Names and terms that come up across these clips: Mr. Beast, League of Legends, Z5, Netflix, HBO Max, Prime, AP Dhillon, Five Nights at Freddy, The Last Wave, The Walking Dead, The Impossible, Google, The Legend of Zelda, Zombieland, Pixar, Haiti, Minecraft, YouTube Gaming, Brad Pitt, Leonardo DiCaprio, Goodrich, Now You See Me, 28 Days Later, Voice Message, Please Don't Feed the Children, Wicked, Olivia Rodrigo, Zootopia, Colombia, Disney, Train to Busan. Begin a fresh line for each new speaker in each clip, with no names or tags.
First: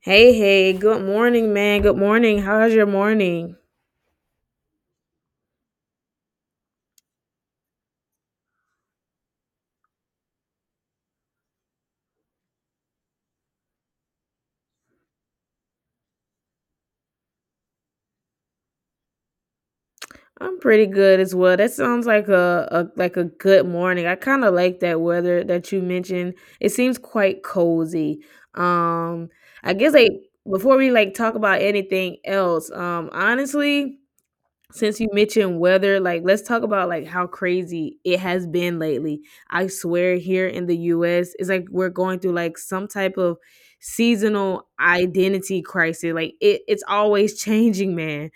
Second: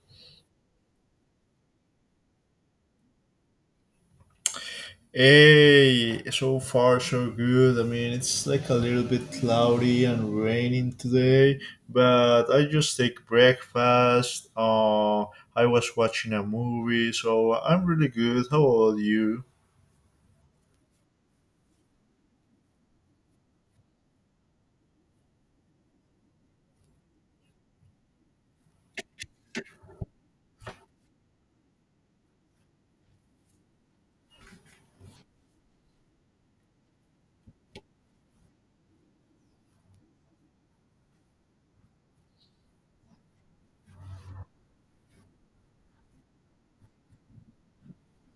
Hey, hey, good morning, man. Good morning. How's your morning?
Hey, so far so good. I mean, it's like a little bit cloudy and raining today, but I just take breakfast. I was watching a movie, so I'm really good. How about you?
I'm pretty good as well. That sounds like a like a good morning. I kind of like that weather that you mentioned. It seems quite cozy. Um, I guess like before we talk about anything else, honestly, since you mentioned weather, like let's talk about like how crazy it has been lately. I swear here in the US, it's like we're going through like some type of seasonal identity crisis. Like it's always changing, man.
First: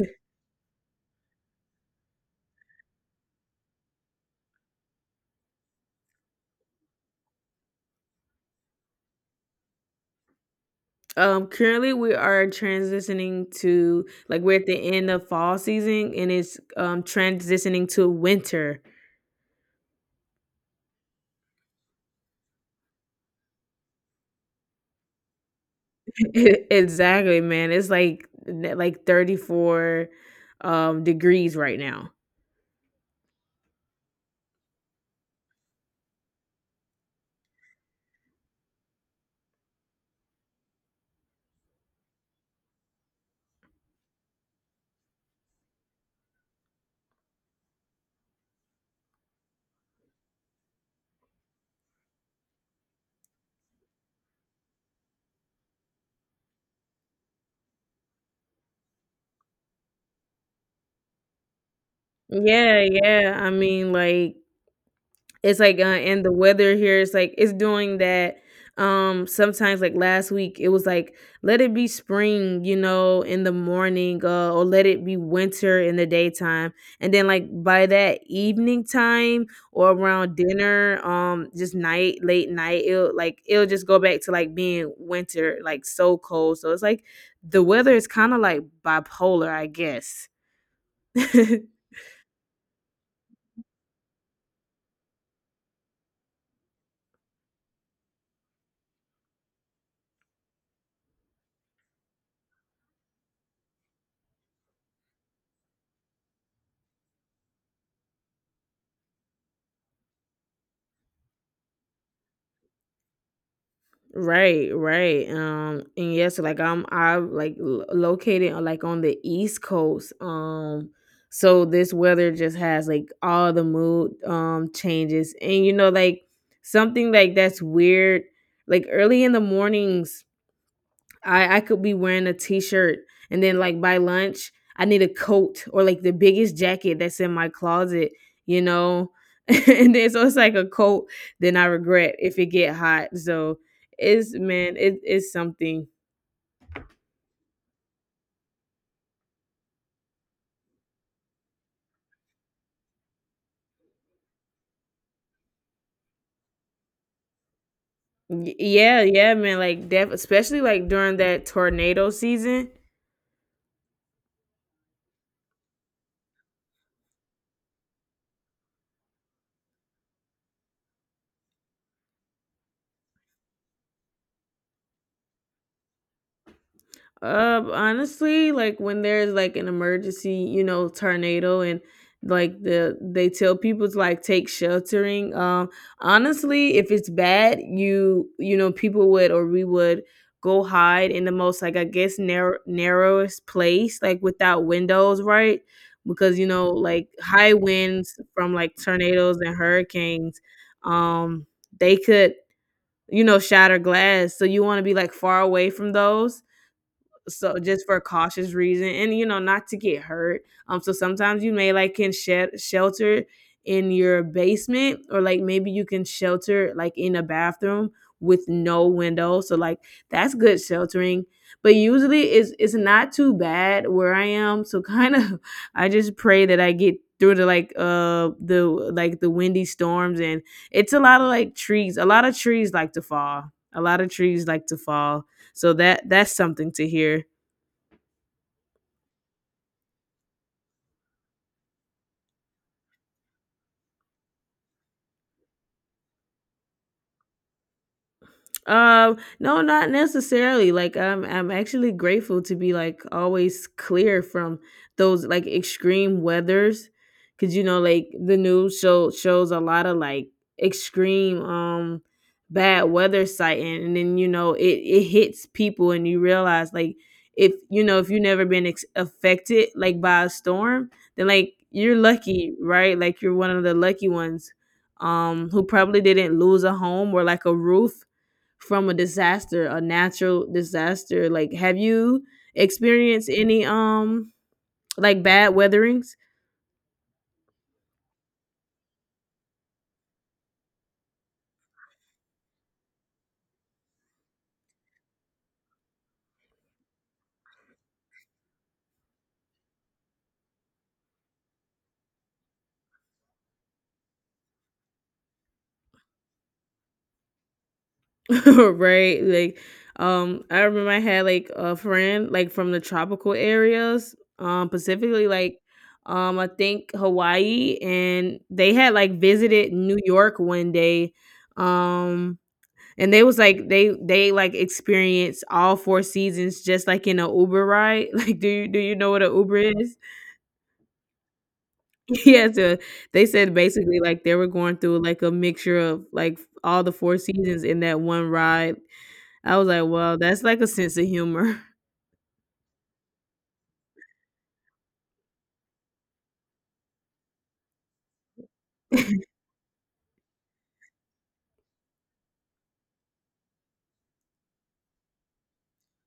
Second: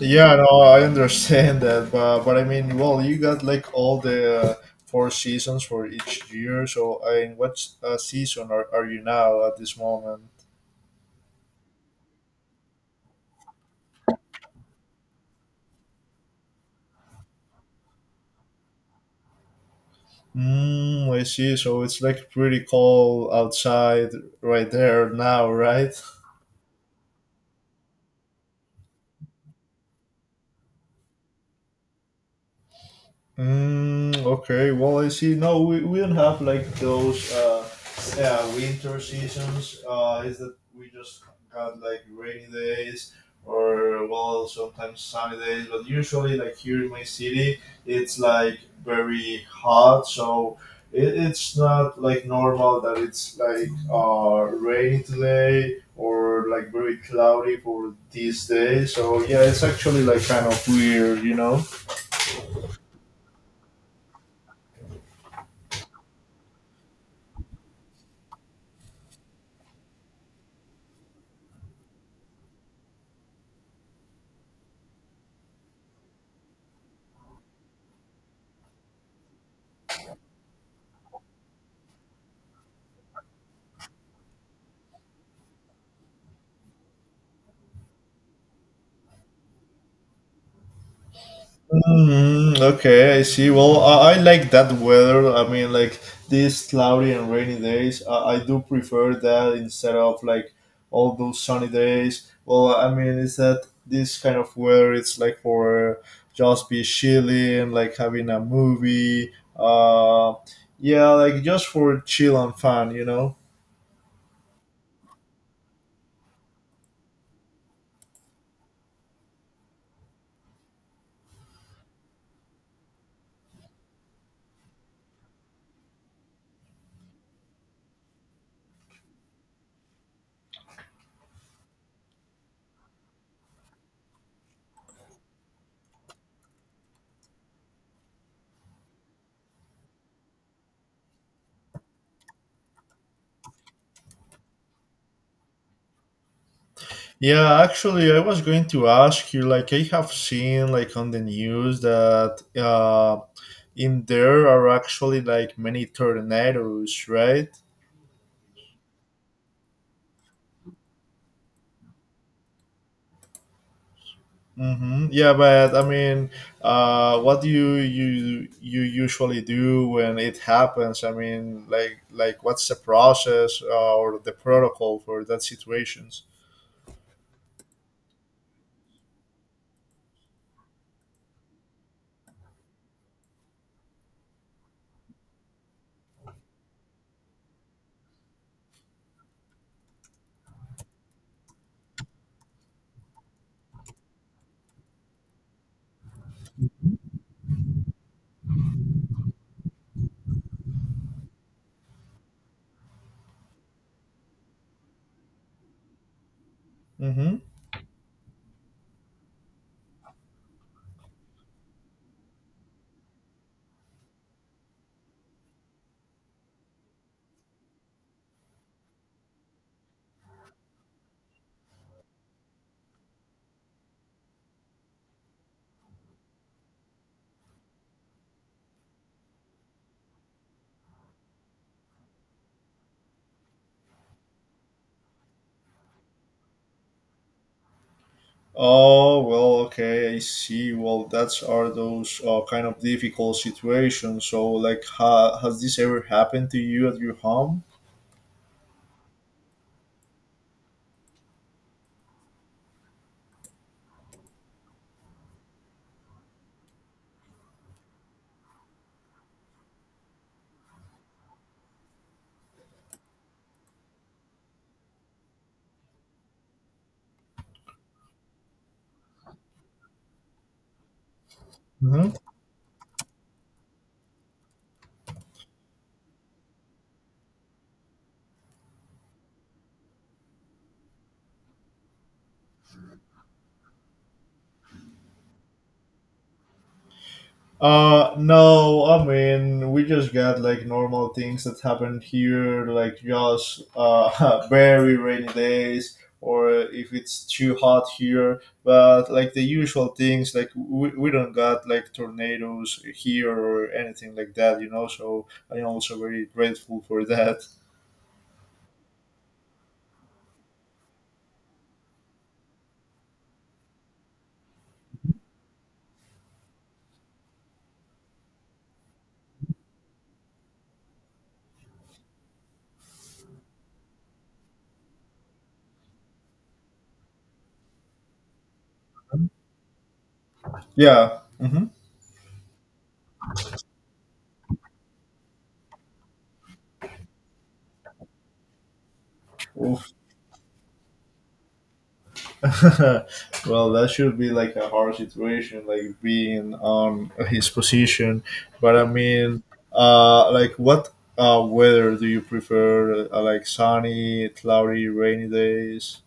Yeah, no, I understand that, but I mean, well, you got like all the four seasons for each year. So, I mean, what season are you now at this moment?
Currently we are transitioning to like we're at the end of fall season and it's transitioning to winter.
Mm, I see. So it's like pretty cold outside right there now, right?
Exactly, man. It's like like 34 degrees right now.
Mm, okay, well, I see. No, we don't have like those yeah, winter seasons. Is that we just got like rainy days or well, sometimes sunny days. But usually, like here in my city, it's like very hot, so it's not like normal that it's like rainy today or like very cloudy for these days. So yeah, it's actually like kind of weird, you know.
Yeah, yeah. I mean, like it's like, and the weather here is like it's doing that. Sometimes like last week, it was like let it be spring, you know, in the morning, or let it be winter in the daytime, and then like by that evening time or around dinner, just night, late night, it'll just go back to like being winter, like so cold. So it's like the weather is kind of like bipolar, I guess.
Hmm. Okay, I see. Well, I like that weather. I mean, like these cloudy and rainy days, I do prefer that instead of like all those sunny days. Well, I mean, is that this kind of weather? It's like for just be chilling, like having a movie. Uh, yeah, like just for chill and fun, you know.
Right, right. And yes, like I'm like located like on the East Coast. So this weather just has like all the mood changes, and you know, like something like that's weird. Like early in the mornings, I could be wearing a t-shirt and then like by lunch I need a coat or like the biggest jacket that's in my closet, you know. And then so it's like a coat then I regret if it get hot. So it's man, it's something.
Yeah, actually, I was going to ask you. Like, I have seen like on the news that in there are actually like many tornadoes, right?
Yeah, yeah, man. Like especially like during that tornado season.
Mm-hmm. Yeah, but I mean, what do you usually do when it happens? I mean, like what's the process or the protocol for that situations?
Honestly, like when there's like an emergency, you know, tornado and like they tell people to like take sheltering. Honestly, if it's bad, you know people would or we would go hide in the most like I guess narrowest place, like without windows, right? Because you know like high winds from like tornadoes and hurricanes, um, they could you know shatter glass. So you want to be like far away from those,
Mm-hmm.
so just for cautious reason and you know not to get hurt, so sometimes you may like can shed shelter in your basement or like maybe you can shelter like in a bathroom with no window, so like that's good sheltering. But usually it's not too bad where I am, so kind of I just pray that I get through the like the like the windy storms. And it's a lot of like trees, a lot of trees like to fall, so that's something to hear.
Oh, well, okay, I see. Well, that's are those kind of difficult situations. So, like, has this ever happened to you at your home?
No, not necessarily. Like, I'm actually grateful to be like always clear from those like extreme weathers, because you know, like the news shows a lot of like extreme bad weather sighting, and then you know it hits people, and you realize like if you know if you've never been affected like by a storm, then like you're
Hmm.
lucky, right? Like you're one of the lucky ones who probably didn't lose a home or like a roof from a disaster, a natural disaster. Like, have you experienced any like bad weatherings?
No, I mean, we just got like normal things that happen here, like just very rainy days, or if it's too hot here, but like the usual things, like we don't got like tornadoes here or anything like that, you know, so I'm also very grateful for that.
Right? Like, I remember I had like a friend like from the tropical areas, specifically like I think Hawaii, and they had like visited New York one day. um. And they was like they like experienced all four seasons just like in a Uber ride. Like do you know what an Uber is?
Yeah. Hmm.
Yeah, so they said basically like they were going through like a mixture of like all the four seasons in that one ride. I was like,
Oof.
"Well, that's like a sense of humor."
Well, that should be like a hard situation, like being on his position. But I mean, like what weather do you prefer? Like sunny, cloudy, rainy days?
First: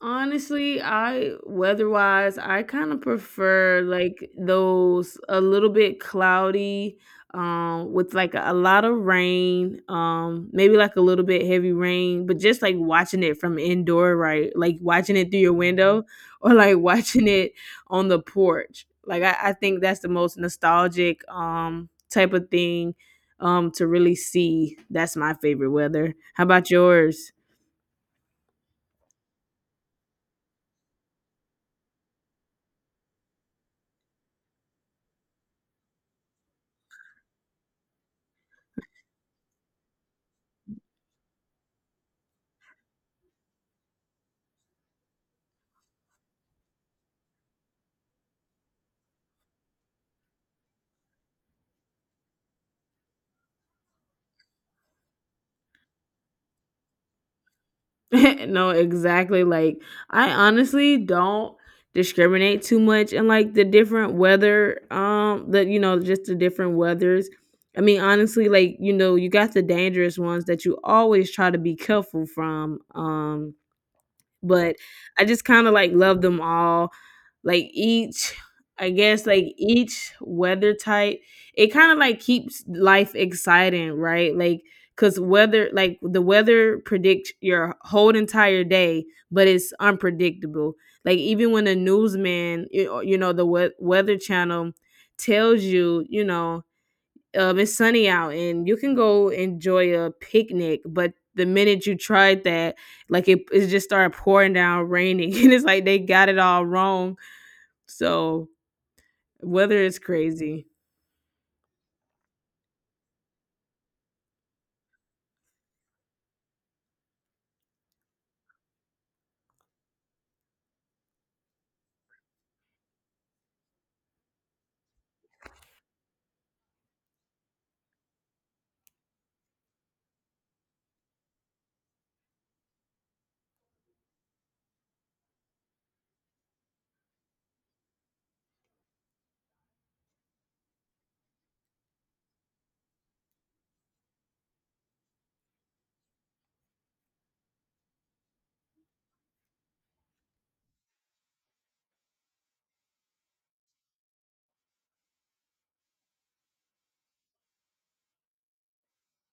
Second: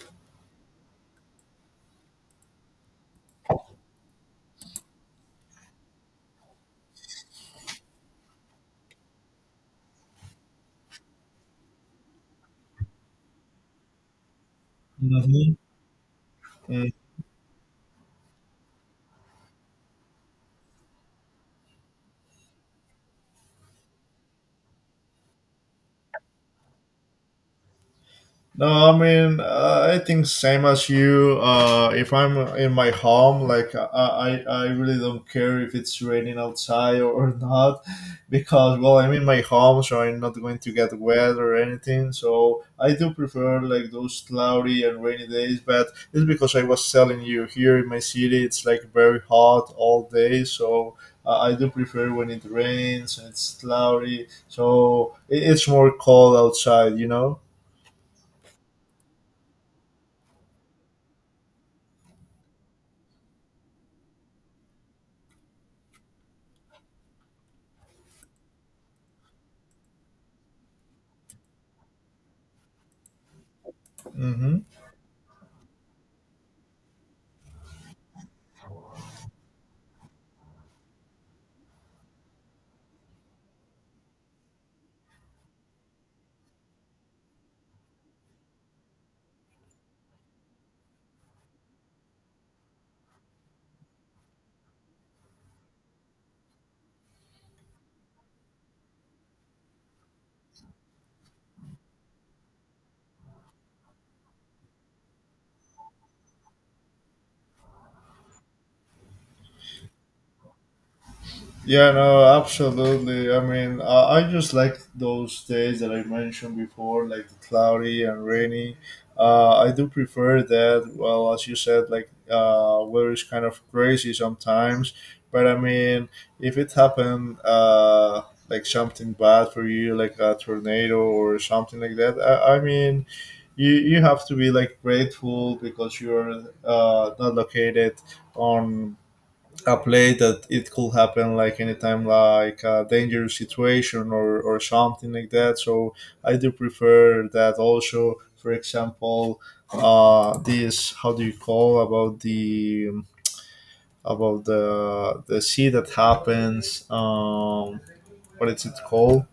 Honestly, I weather-wise, I kind of prefer like those a little bit cloudy, with like a lot of rain, maybe like a little bit heavy rain, but just like watching it from indoor, right? Like watching it through your
Mm-hmm.
window or like watching it on the porch. Like I think that's the most nostalgic type of thing to really see. That's my favorite weather. How about yours?
No, I mean, I think same as you. If I'm in my home, like I really don't care if it's raining outside or not, because well, I'm in my home, so I'm not going to get wet or anything. So I do prefer like those cloudy and rainy days. But it's because I was telling you here in my city, it's like very hot all day. So I do prefer when it rains and it's cloudy. So it's more cold outside, you know.
No, exactly. Like I honestly don't discriminate too much in like the different weather the you know Just the different weathers. I mean honestly like you know you got the dangerous ones that you always try to be careful from,
Mm-hmm.
but I just kind of like love them all. Like each, I guess, like each weather type, it kind of like keeps life exciting, right? Like, cause weather, like the weather predicts your whole entire day, but it's unpredictable. Like even when the newsman, you know, the weather channel tells you, you know, it's sunny out and you can go enjoy a picnic, but the minute you tried that, like it just started pouring down, raining, and it's like they got it all wrong. So weather is crazy.
Yeah, no, absolutely. I mean, I just like those days that I mentioned before, like the cloudy and rainy. I do prefer that. Well, as you said, like weather is kind of crazy sometimes. But I mean, if it happened, like something bad for you, like a tornado or something like that, I mean, you have to be like grateful because you're not located on a play that it could happen like anytime like a dangerous situation, or something like that. So I do prefer that also. For example, this, how do you call about the sea that happens? Um, what is it called?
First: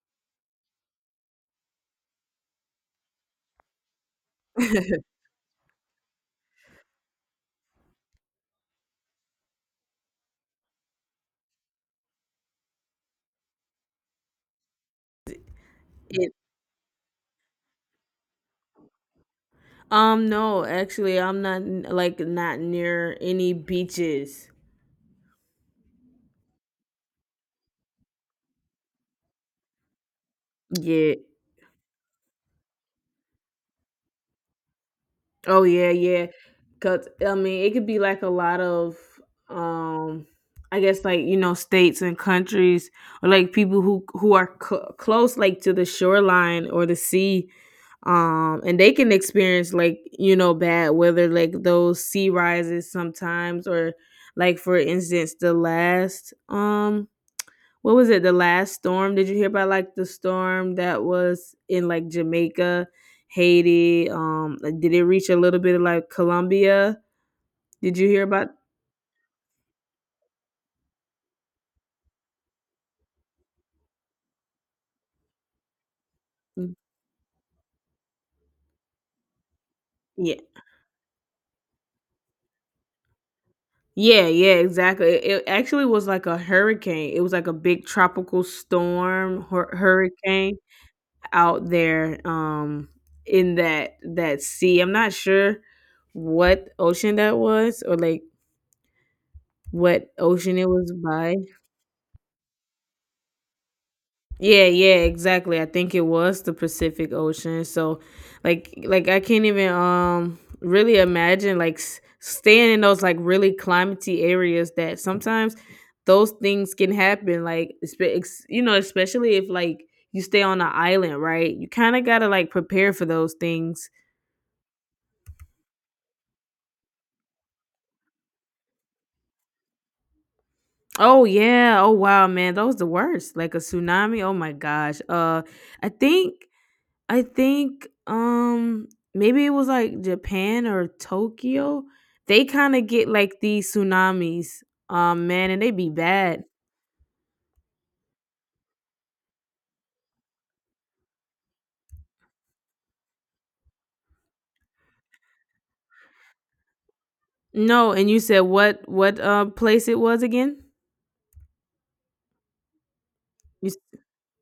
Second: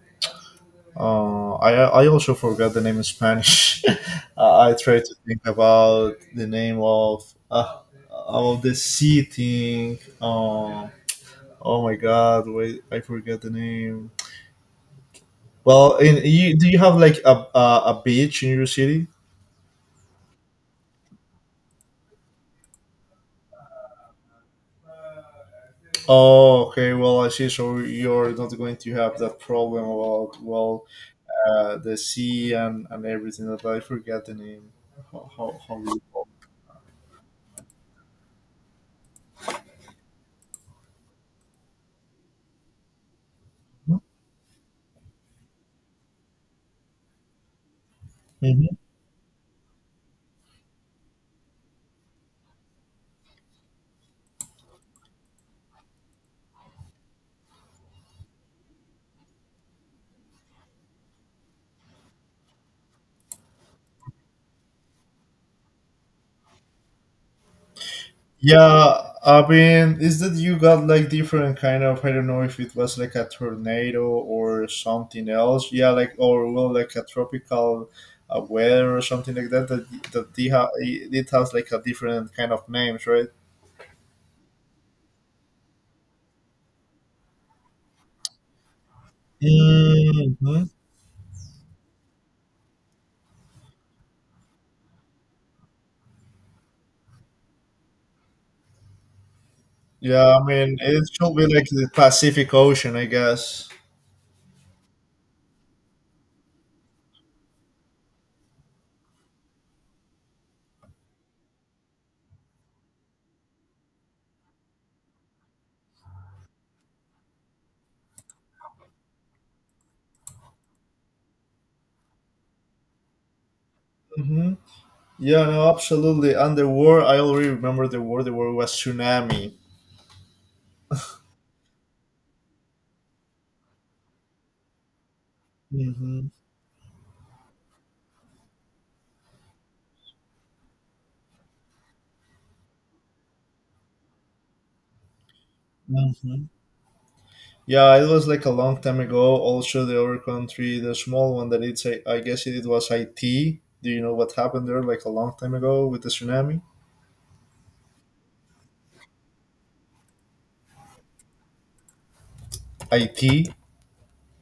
I also forgot the name in Spanish. I try to think about the name of uh, about the sea thing. Um, oh my God! Wait, I forget the name. Well, in,
It,
you, do you have like a beach in your city?
no, actually, I'm not like not near any beaches.
Oh, okay. Well, I see. So you're not going to have that problem about, well,
Yeah.
the sea and everything. Like that, I forget the name.
Oh
How
yeah,
you
yeah.
call
Cause I mean, it could be like a lot of, um, I guess like you know states and countries or like people who are close like to the shoreline or the sea,
it?
and they can experience like you know bad weather like those sea rises sometimes. Or like for instance the last what was it? The last storm? Did you hear about like the storm that was in like Jamaica, Haiti? Like, did it reach a little bit of like Colombia? Did you hear about?
Yeah, I mean, is that you got like different kind of, I don't know if it was like a tornado or something else. Yeah, like or
Mm,
well, like a tropical weather or something like that. That
yeah,
they it has like a different kind of names, right?
yeah, yeah, exactly. It actually was like a hurricane. It was like a big tropical storm, hurricane
Hmm.
out there. In that sea, I'm not sure what ocean that was or like what
Yeah, I
ocean it
mean,
was
it
by.
should be like the Pacific Ocean, I guess.
Yeah, yeah, exactly. I think it was the Pacific Ocean. So, like I can't even really imagine like staying in those like really climatey areas that sometimes those things can happen. Like, you know, especially if like you stay on an island, right? You kind of gotta like prepare for those things.
Hmm. Yeah, no, absolutely. And the war, I already remember the war. The war was tsunami.
Oh yeah. Oh wow, man, that was the worst. Like a tsunami. Oh my gosh. I
Hmm.
think. I think, maybe it was, like, Japan or Tokyo? They kinda get, like, these tsunamis, man, and they be bad.
Hmm. Yeah, it was like a long time ago. Also, the other country, the small one that it's, I guess it was Haiti. Do you know what happened there like a long time ago with the tsunami?
No, and you said what, place it was again?
Haiti?
You s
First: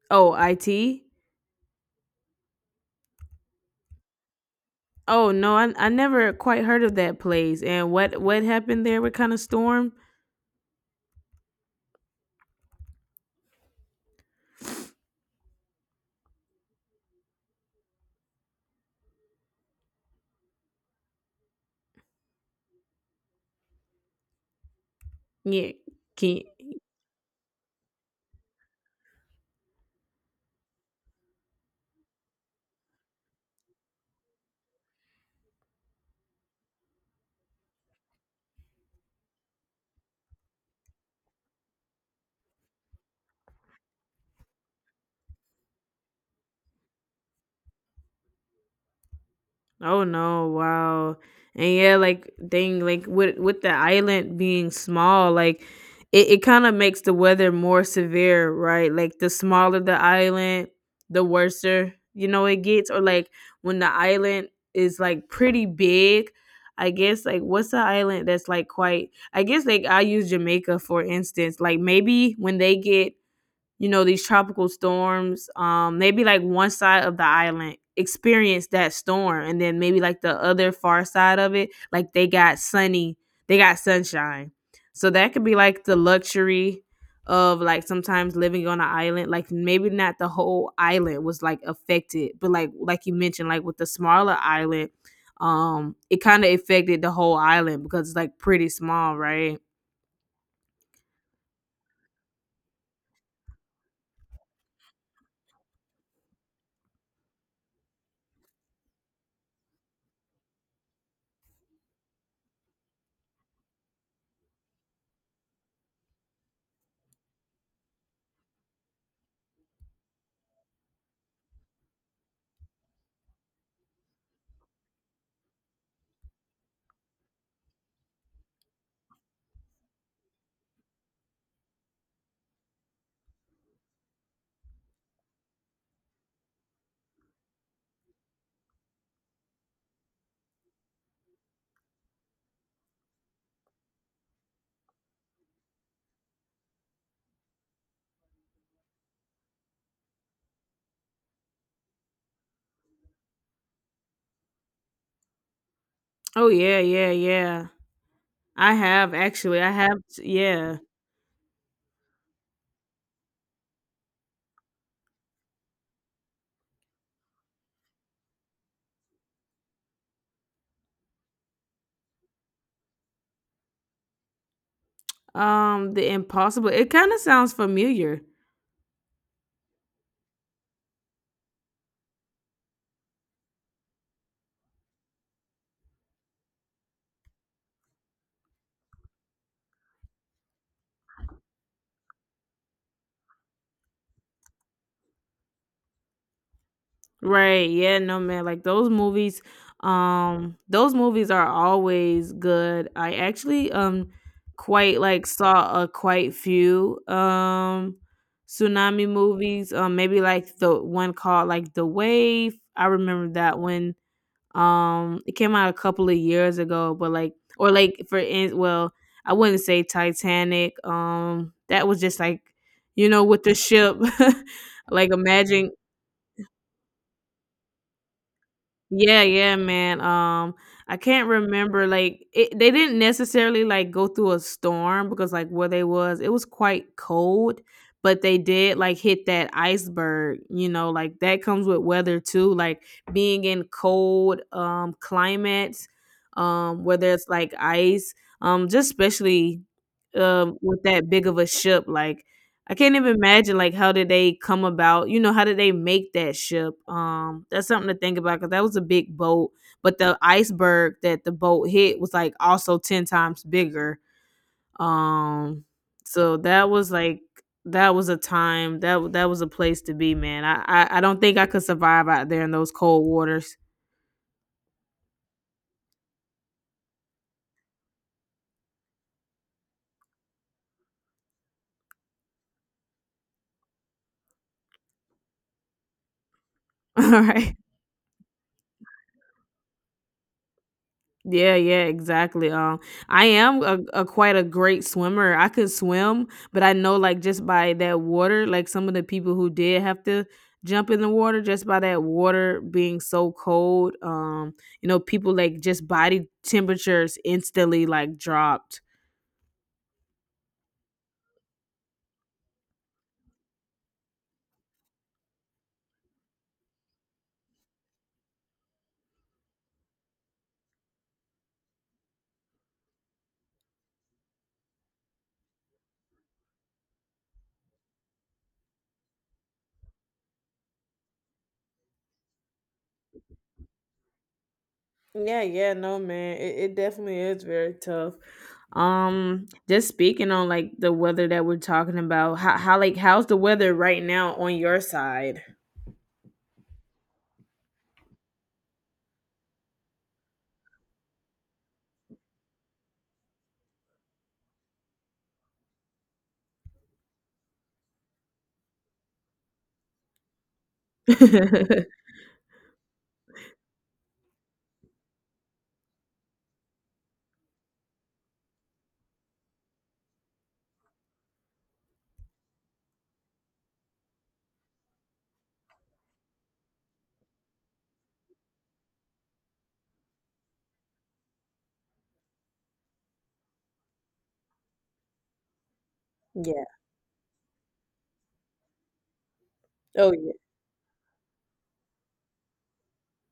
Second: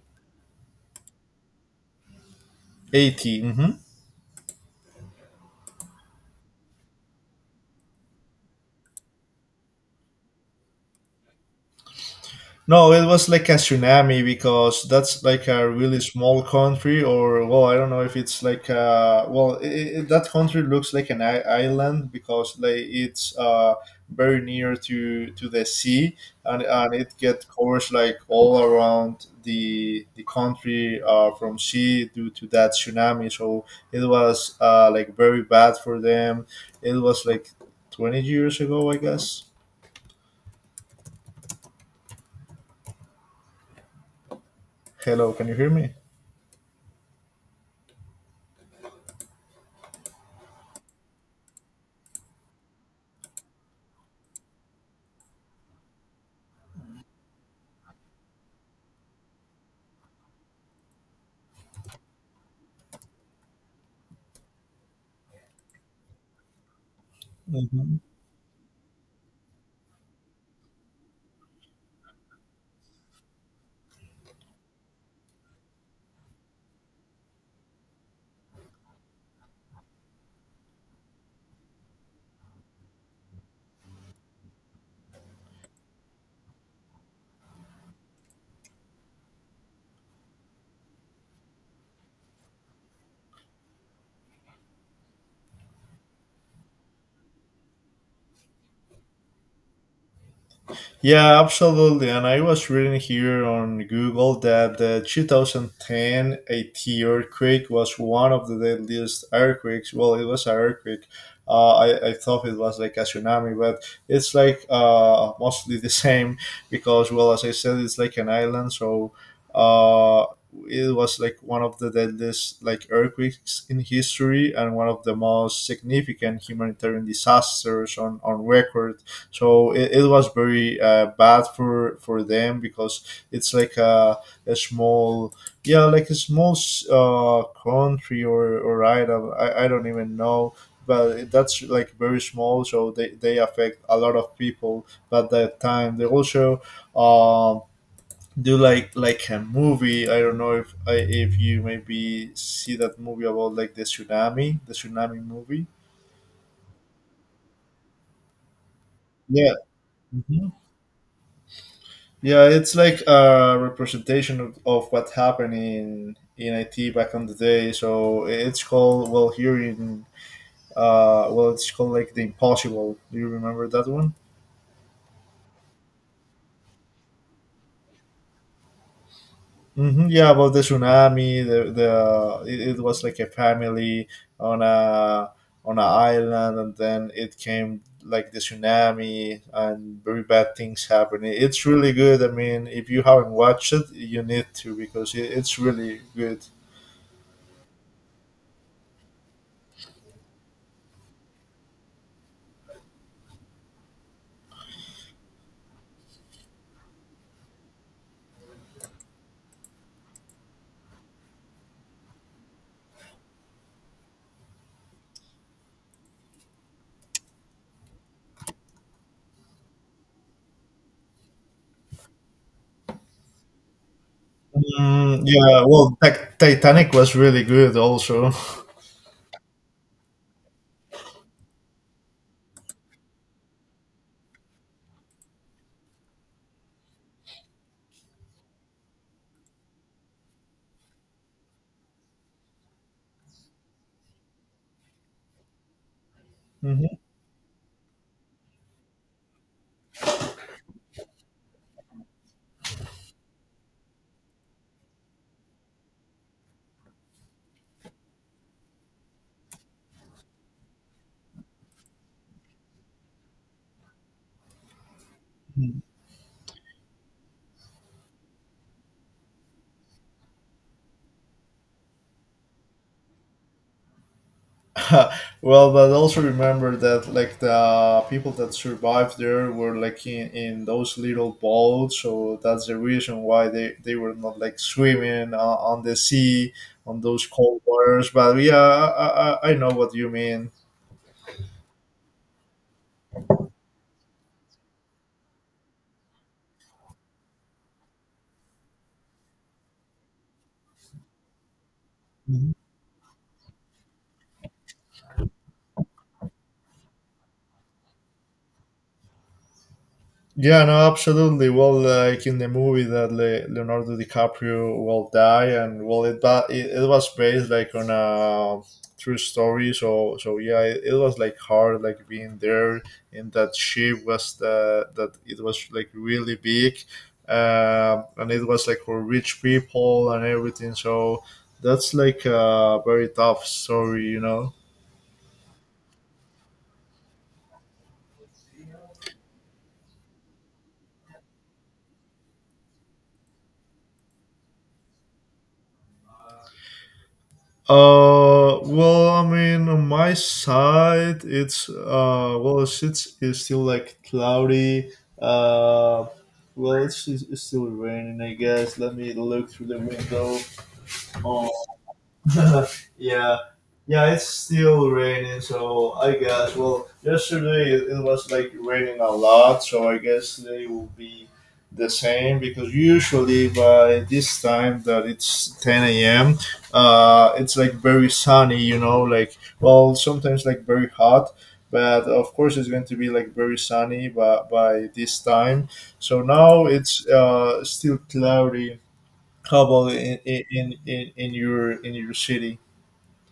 Oh, IT?
Haiti. Hmm.
Oh, no, I never quite heard of that place, and what happened there? What kinda storm?
No, it was like a tsunami because that's like a really small country, or well, I don't know if it's like uh, well, I that country looks like an island because like it's uh, very near to the
Yeah,
sea,
can.
and it get covers like all around the country uh, from sea due to that tsunami. So it was uh, like very bad for them. It was like 20 years ago, I guess. Hello, can you hear me?
Oh no, wow. And yeah, like dang, like with the island being small, like it kind of makes the weather more severe, right? Like the smaller the island, the worser, you know, it gets. Or like when the island is like pretty big, I guess like what's the
Mhm.
island that's like quite, I guess like I use Jamaica for instance. Like maybe when they get you know these tropical storms, maybe like one side of the island experienced that storm and then maybe like the other far side of it like they got sunny, they got sunshine So that could be like the luxury of like sometimes living on an island. Like maybe not the whole island was like affected, but like you mentioned like with the smaller island, it kind of affected the whole island because it's like pretty small, right?
Yeah, absolutely. And I was reading here on Google that the 2010 Haiti earthquake was one of the deadliest earthquakes. Well, it was an earthquake. I thought it was like a tsunami, but it's like mostly the same because, well, as I said, it's like an island. So uh, it was like one of the deadliest like earthquakes in history and one of the most significant humanitarian disasters on record. So it was very bad for them because it's like a small, yeah, like a small country or item, I don't even know, but that's like very small, so they affect a lot of people. At that time, they also um, do like a movie. I don't know if if you maybe see that movie about like the tsunami, the tsunami movie.
Oh yeah, yeah, yeah. i have
Yeah.
actually i have Yeah.
Yeah, it's like a representation of what happened in IT back on the day. So it's called, well, here in uh, well, it's called like The Impossible. Do you remember that one?
The Impossible. It kind of sounds familiar.
Hmm, yeah, about the tsunami. The it it was like a family on a on an island, and then it came like the tsunami, and very bad things happening. It's really good. I mean, if you haven't watched it, you need to because it's really good.
Right. Yeah, no man, like those movies, those movies are always good. I actually quite like saw a quite few tsunami movies. Maybe like the one called like The Wave. I remember that one. It came out a couple of years ago, but like, or like I wouldn't say Titanic. That was just like, you know, with the ship, like
Mm, yeah,
imagine.
well, Titanic was really good also.
Yeah, yeah, man. I can't remember like they didn't necessarily like go through a storm because like where they was, it was quite cold, but they did like hit that iceberg, you know, like that comes with weather too, like being in cold climates, where
Mhm.
there's like ice, just especially with that big of a ship. Like I can't even imagine like how did they come about? You know, how did they make that ship? That's something to think about because that was a big boat, but the iceberg that the boat hit was like also ten times bigger. Um, so that was like that was a time that was a place to be, man. I don't think I could survive out there in those cold waters.
Well, but also remember that like the people that survived there were like in those little boats, so that's the reason why they were not like swimming on the sea on
All
those
right.
cold waters. But yeah, I know what you mean.
Yeah, yeah, exactly. I am a quite a great swimmer. I could swim, but I know like just by that water, like some of the people who did have to jump in the water, just by that water being so cold, people like just body temperatures instantly like dropped.
Yeah, no, absolutely. Well, like in the movie that Leonardo DiCaprio will die, and well, it it was based like on a true story. So, so yeah, it was like hard, like being there in that ship, was the, that it was like really big, and it was like for rich people and everything. So that's like a very tough story, you know.
Yeah, yeah, no, man. It definitely is very tough. Just speaking on like the weather that we're talking about, how's the weather right now on your side?
Well, I mean, on my side, it's well, it's still like cloudy. Uh, well, it's it's still raining, I guess. Let me look through the window. Um, yeah, yeah, it's still raining, so I guess. Well, yesterday it, it was like raining a lot, so I guess today will be the same, because usually by this time that it's 10 a.m., it's like very sunny, you know, like well, sometimes like very hot. But of course, it's going to be like very sunny by this time. So
Yeah.
now it's still cloudy. How about
Oh,
in your city?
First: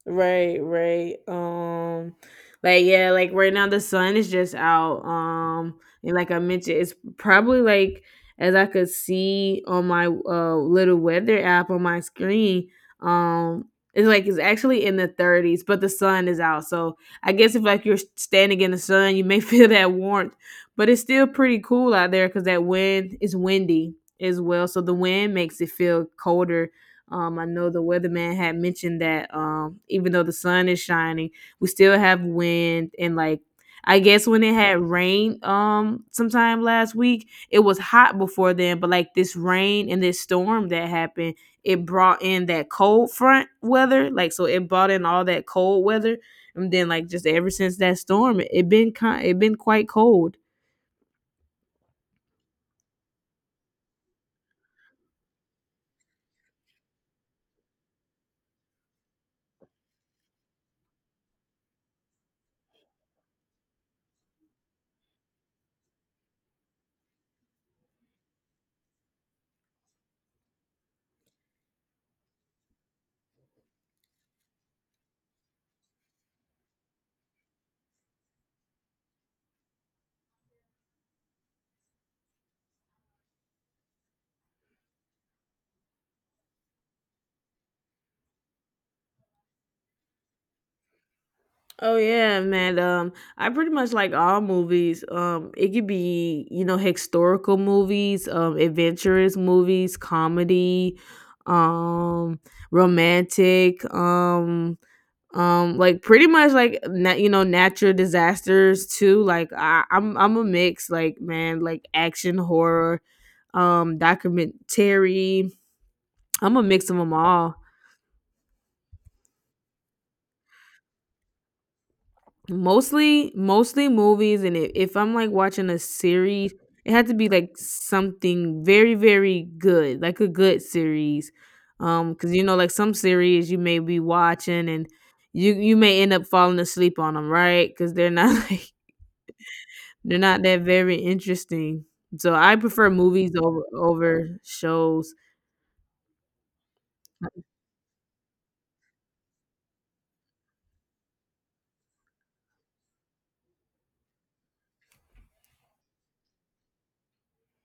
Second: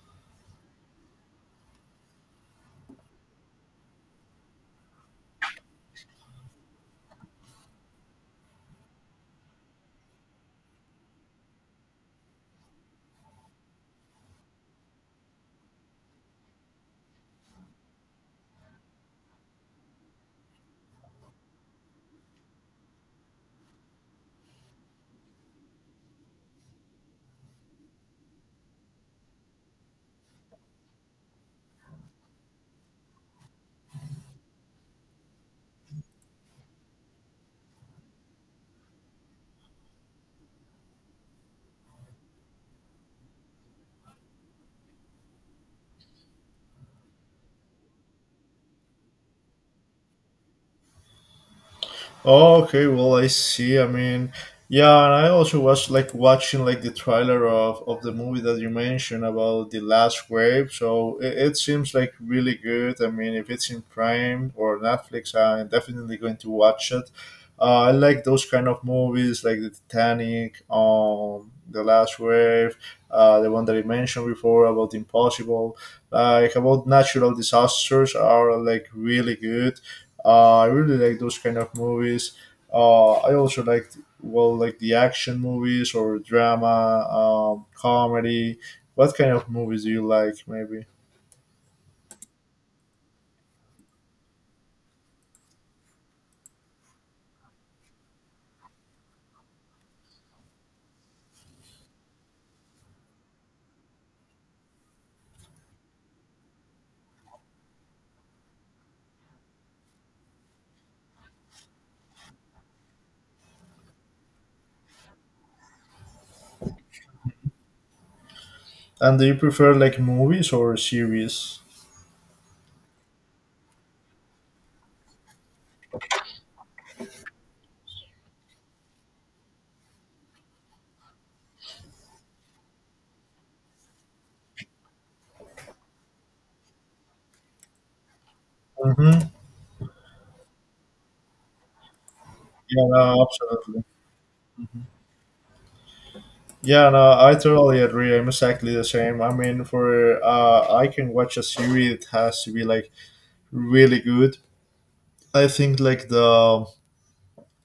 right, right. Like yeah, like right now the sun is just out. And like I mentioned, it's probably like as I could see on my little weather app on my screen. It's like it's actually in the 30s, but the sun is out. So I guess if like you're standing in the sun, you may feel that warmth, but it's still pretty cool out there because that wind is windy as well. So the wind makes it feel colder. I know the weatherman had mentioned that even though the sun is shining, we still have wind. And like I guess when it had rained sometime last week, it was hot before then, but like this rain and this storm that happened, it brought in that cold front weather, like so it brought in all that cold weather, and then like just ever since that storm, it been quite cold.
Oh, okay. Well, I see. I mean, yeah, and I also was like watching like the trailer of the movie that you mentioned about The Last Wave. So it seems like really good. I mean, if it's in Prime or Netflix, I'm definitely going to watch it. I like those kind of movies like the Titanic, The Last Wave, the one that I mentioned before about The Impossible. Like about natural disasters are like really good, I really like those kind of movies. I also like, well, like the action movies or drama, comedy. What kind of movies do you like, maybe?
Oh yeah, man. I pretty much like all movies. It could be you know historical movies, adventurous movies, comedy, um, romantic, like pretty much you know natural disasters too. Like I'm a mix. Like man, like action, horror, documentary. I'm a mix of them all.
And do you prefer like movies or series?
Mostly movies, and if I'm, like, watching a series, it had to be, like, something very, very good, like a good series, cause you know, like, some series you may be watching and you may end up falling asleep on them, right? 'Cause they're not, like
Mm-hmm.
they're not that very interesting. So I
Yeah,
prefer
no,
movies over
absolutely.
shows.
Yeah, no, I totally agree. I'm exactly the same. I mean, for I can watch a series. It has to be like really good. I think like the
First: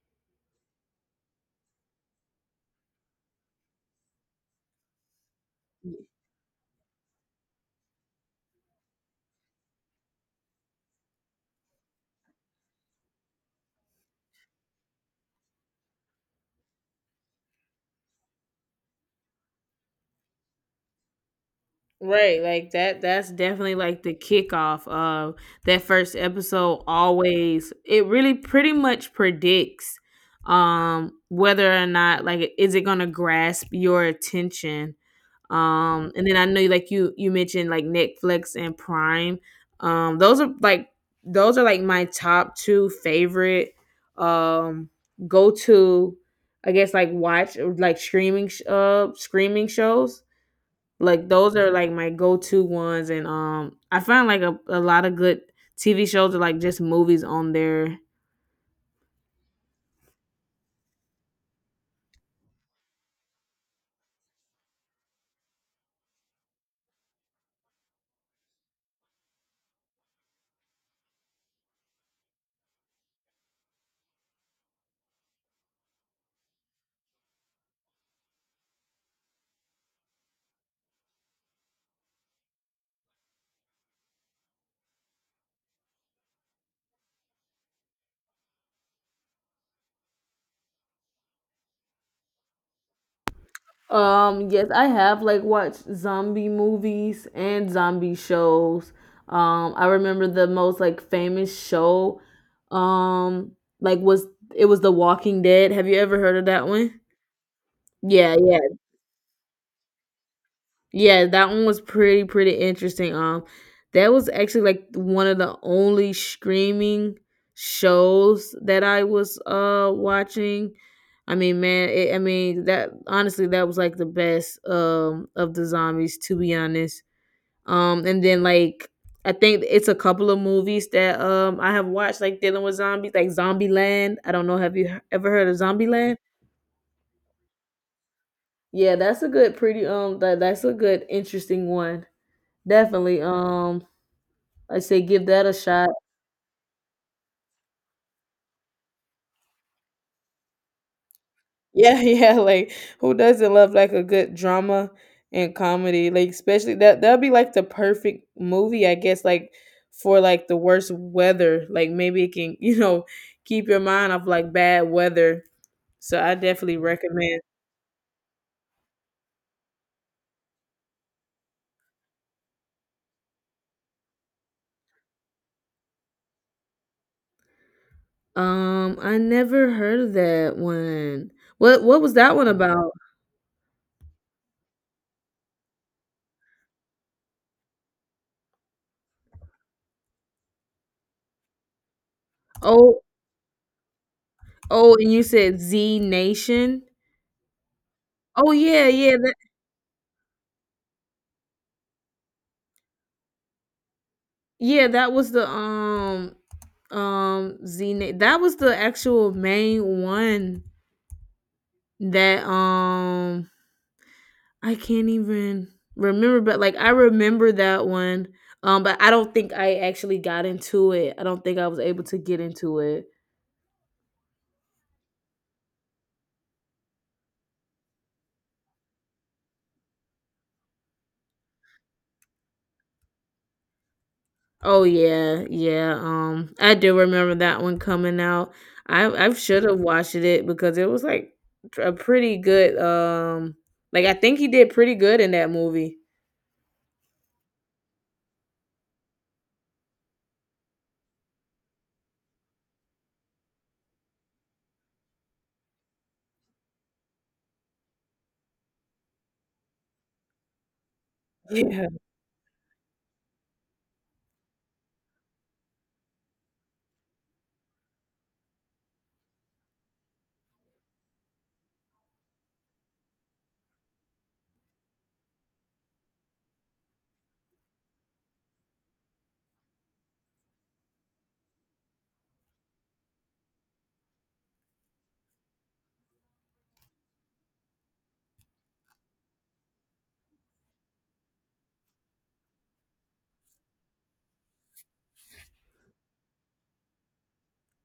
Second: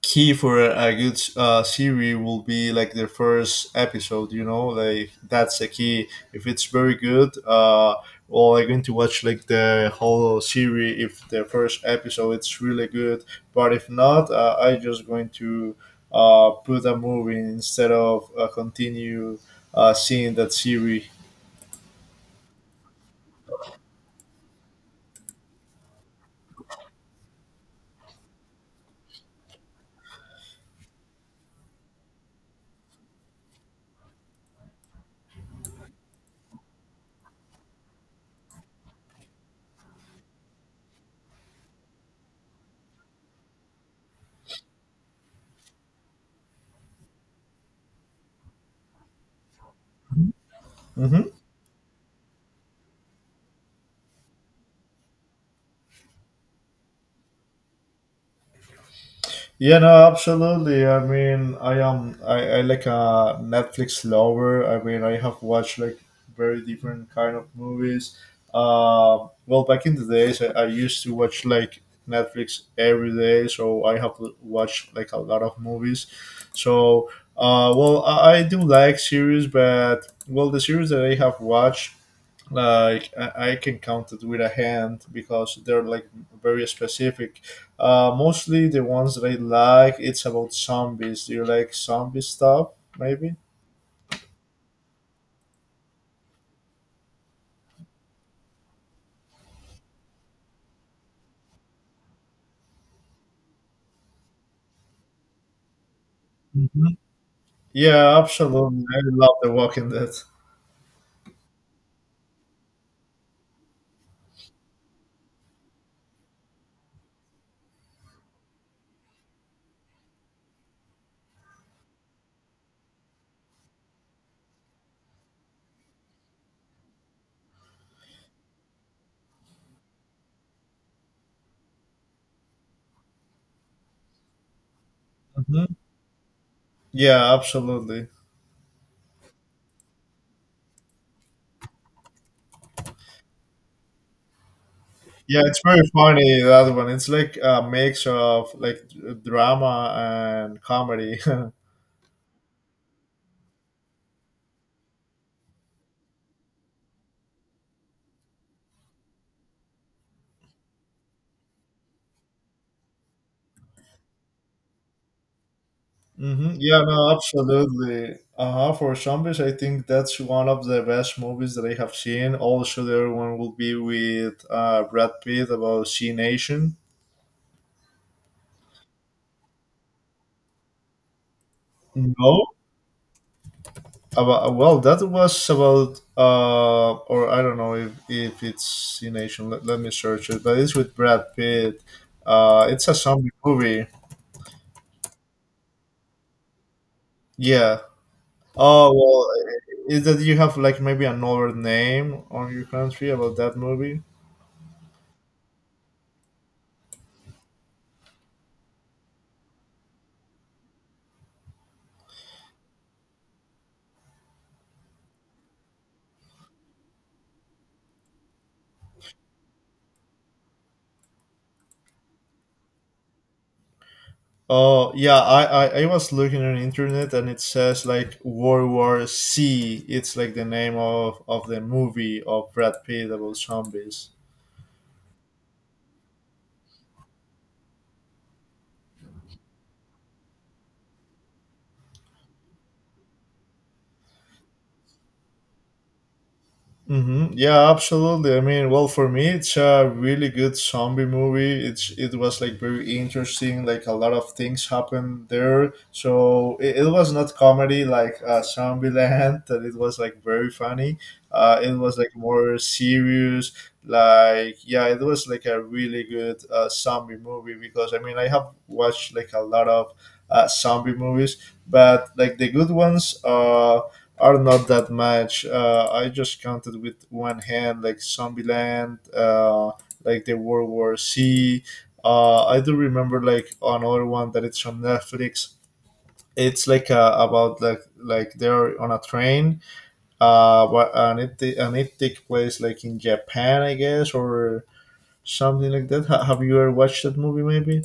key for a good series will be like the first episode like that's the key if it's very good well, I'm going to watch like the whole series if the first episode it's really good, but if not I just going to put a movie instead of continue seeing that series.
Right, like that that's definitely like the kickoff of that first episode. Always it really pretty much predicts whether or not like is it going to grasp your attention. And then I know like you mentioned like Netflix and Prime. Those are like those are like my top two favorite um go to, I guess, like watch or like streaming shows. Like
Hmm.
those are like my go-to ones, and I find like a lot of good TV shows or like just movies on there.
Yeah, no, absolutely. I mean, I like a Netflix lover. I mean, I have watched like very different kind of movies. Well, back in the days, I used to watch like Netflix every day, so I have watched like a lot of movies. So, well, I do like series, but well, the series that I have watched, like I can count it with a hand because they're like very specific mostly the ones that I like, it's about zombies. Do you like zombie stuff? Maybe.
Yes, I have like watched zombie movies and zombie shows. I remember the most like famous show um like was it was The Walking Dead. Have you ever heard of that
Mhm.
one?
Yeah,
Yeah, yeah.
absolutely, I love The Walking Dead.
Yeah, that one was pretty interesting. That was actually like one of the only streaming shows that I was watching. I mean, man, I mean that honestly, that was like the best of the zombies, to be honest. And then like I think it's a couple of movies that I have watched like dealing with zombies, like Zombieland. I don't know, have you ever heard of
Mhm.
Zombieland?
Yeah, absolutely.
Yeah, that's a good, pretty that that's a good, interesting one. Definitely. I say give
Yeah,
that a
it's very
shot.
funny, that one. It's like a mix of like drama and comedy.
Yeah, yeah, like who doesn't love like a good drama and comedy? Like especially that'll be like the perfect movie, I guess, like for like the worst weather. Like maybe it can, you know, keep your mind off like bad weather. So I
Mm-hmm.
definitely
Yeah, no,
recommend.
absolutely. Uh-huh. For zombies, I think that's one of the best movies that I have seen. Also, the other one will be with Brad Pitt about C Nation.
I never heard of that one. What was that one
No,
about?
about, well, that was about or I don't know if it's C Nation. Let me search it, but it's with Brad Pitt. It's a
Oh,
zombie movie.
oh, and you said Z Nation.
Yeah.
Oh yeah,
Oh
yeah,
well, is that you have like maybe another name on your country about that movie?
that was the Z that was the actual main one that I can't even remember, but like I remember that one. But I don't think I actually got into it. I don't think I was able to get into it.
Oh yeah, I was looking on internet, and it says like World War C. It's like the name of the movie of Brad Pitt about zombies.
Oh yeah, yeah. I do remember that one coming out. I should have watched it because it was like a pretty good like I think he did pretty good in that movie.
Mm-hmm. Yeah, absolutely. I mean, well, for me, it's a really good zombie movie. It was like very interesting. Like a lot of things happened there, so it was not comedy like Zombieland that it was like very funny. It
Yeah.
was like more serious. Like yeah, it was like a really good zombie movie because I mean I have watched like a lot of zombie movies, but like the good ones are not that much. I just counted with one hand, like Zombieland, like the World War C. I do remember like another one that it's on Netflix. It's like about like they're on a train, but and and it takes place like in Japan, I guess, or something like that. Have you ever watched that movie? Maybe.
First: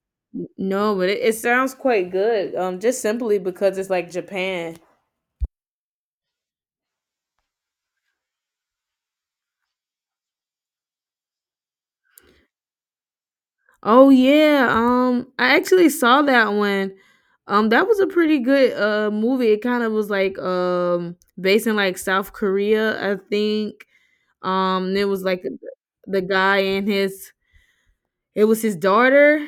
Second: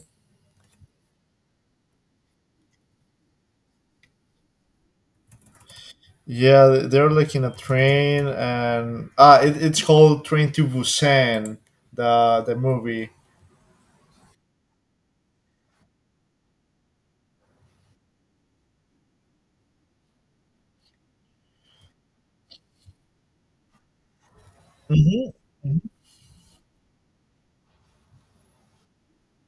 No, but it sounds quite good. Just simply because it's like Japan.
Yeah, they're like in a train, and it's called Train to Busan, the movie.
Oh yeah. I actually saw that one. That was a pretty good movie. It kind of was like based in like South Korea, I think. It was
Mhm.
like
Mhm.
the guy and his it was his daughter.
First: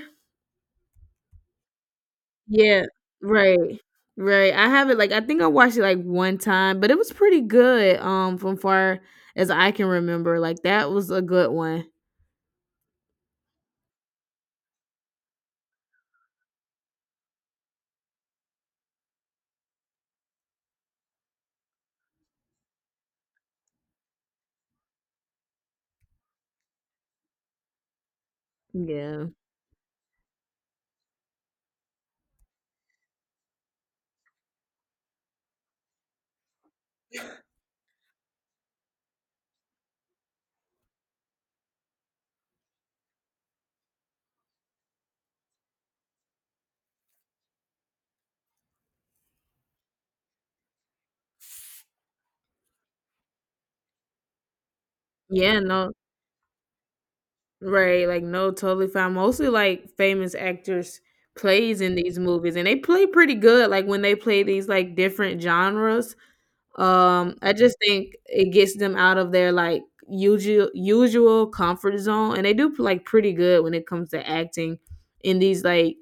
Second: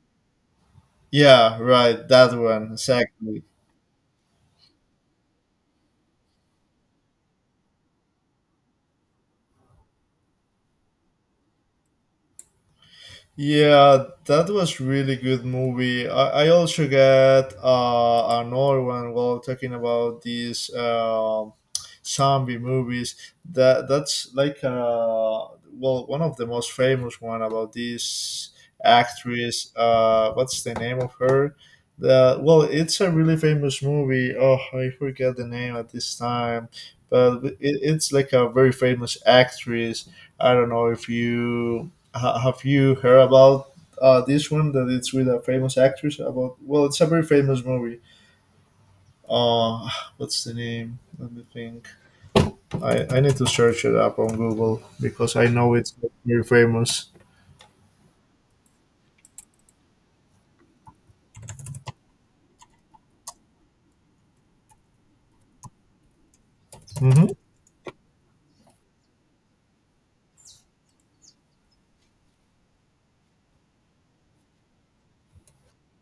Yeah, right, that one,
Yeah.
exactly.
Right. Right. I have it like I think I watched it like one time, but it was pretty good. From far as I can remember, like that was a good one.
Yeah, that was really good movie. I also got another one while talking about these zombie movies. That's like well one of the most famous one about this
Yeah.
actress. What's the name of her? The Well, it's a really famous movie. Oh, I forget the name at this time, but it's like a very famous actress. I don't know if you have you heard about this one that it's with a famous actress about, well, it's a very famous movie uh what's the name? Let me think. I need to search it up on Google because I
Yeah,
know
no,
it's very famous.
right, like, no, totally fine. Mostly, like, famous actors plays in these movies, and they play pretty good, like, when they play these, like, different genres.
Hmm.
I just think it gets them out of their, like, usual comfort zone, and they do, like, pretty good when it comes to acting in these, like,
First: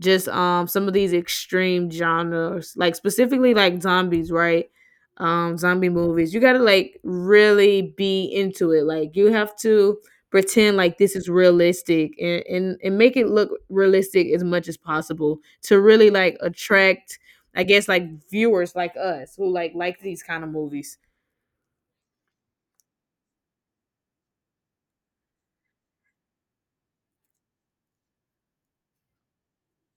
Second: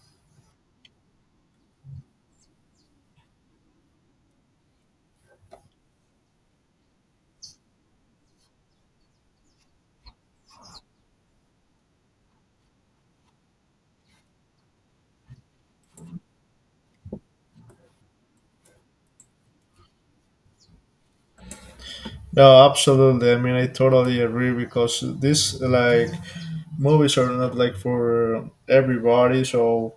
just some of these extreme genres like specifically like zombies, right? Zombie movies, you gotta like really be into it. Like you have to pretend like this is realistic, and, and make it look realistic as much as possible to really like attract, I guess, like viewers like us who like these kind of movies.
No, absolutely. I mean, I totally agree because this like movies are not like for everybody, so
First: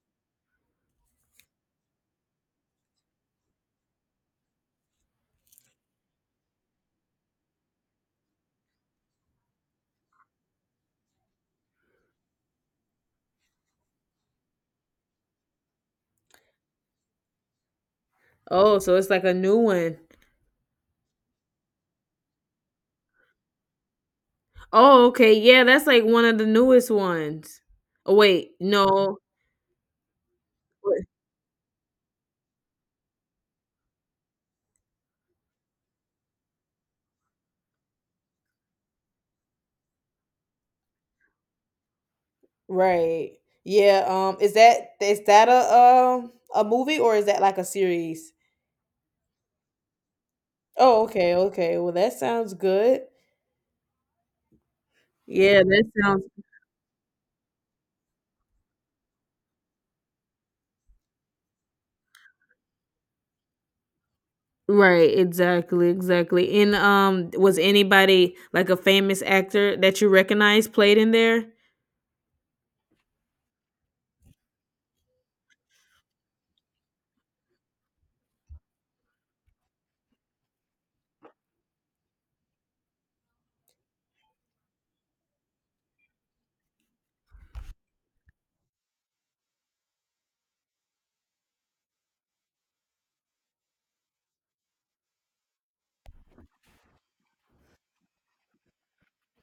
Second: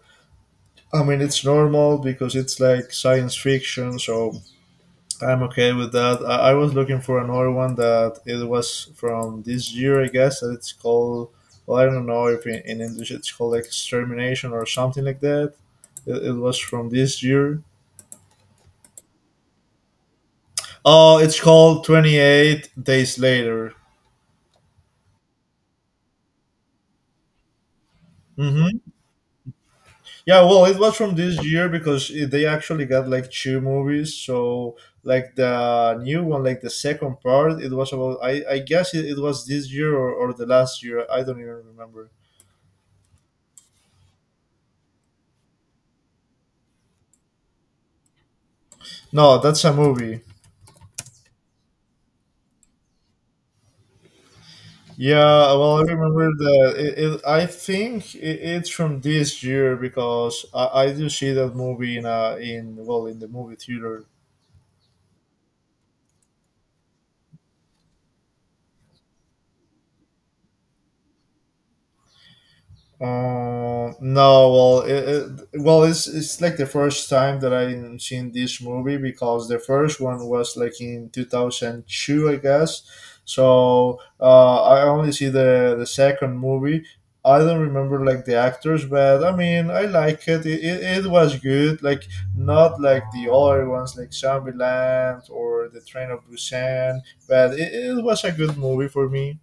I mean it's normal because it's like science fiction, so I'm okay with that. I was looking for another one that it was from this year, I guess, and it's called, well, I don't know if in English it's called Extermination or something like that. It was from this year.
Oh, so it's like a new one.
Oh, it's called 28 Days Later.
Oh, okay, yeah, that's like one of the newest ones. Oh wait,
Hmm.
no.
Yeah, well, it was from this year because they actually got like two movies. So, like the new one, like the second part, it was about, I guess it was this year, or the last year. I don't even remember.
Right. Yeah, is that a movie, or is that like a series?
No, that's a movie.
Oh, okay, okay. Well, that sounds good.
Yeah,
Yeah,
well, I
that sounds
remember that. I think it's from this year because I do see that movie in well in the movie theater.
right. Exactly, exactly. And was anybody like a famous actor that you recognize played in there?
No, well, well, it's like the first time that I seen this movie because the first one was like in 2002, I guess. So I only see the second movie. I don't remember like the actors, but I mean, I like it. It was good. Like not like the other ones, like Zombieland or The Train of Busan, but it was a good movie for me.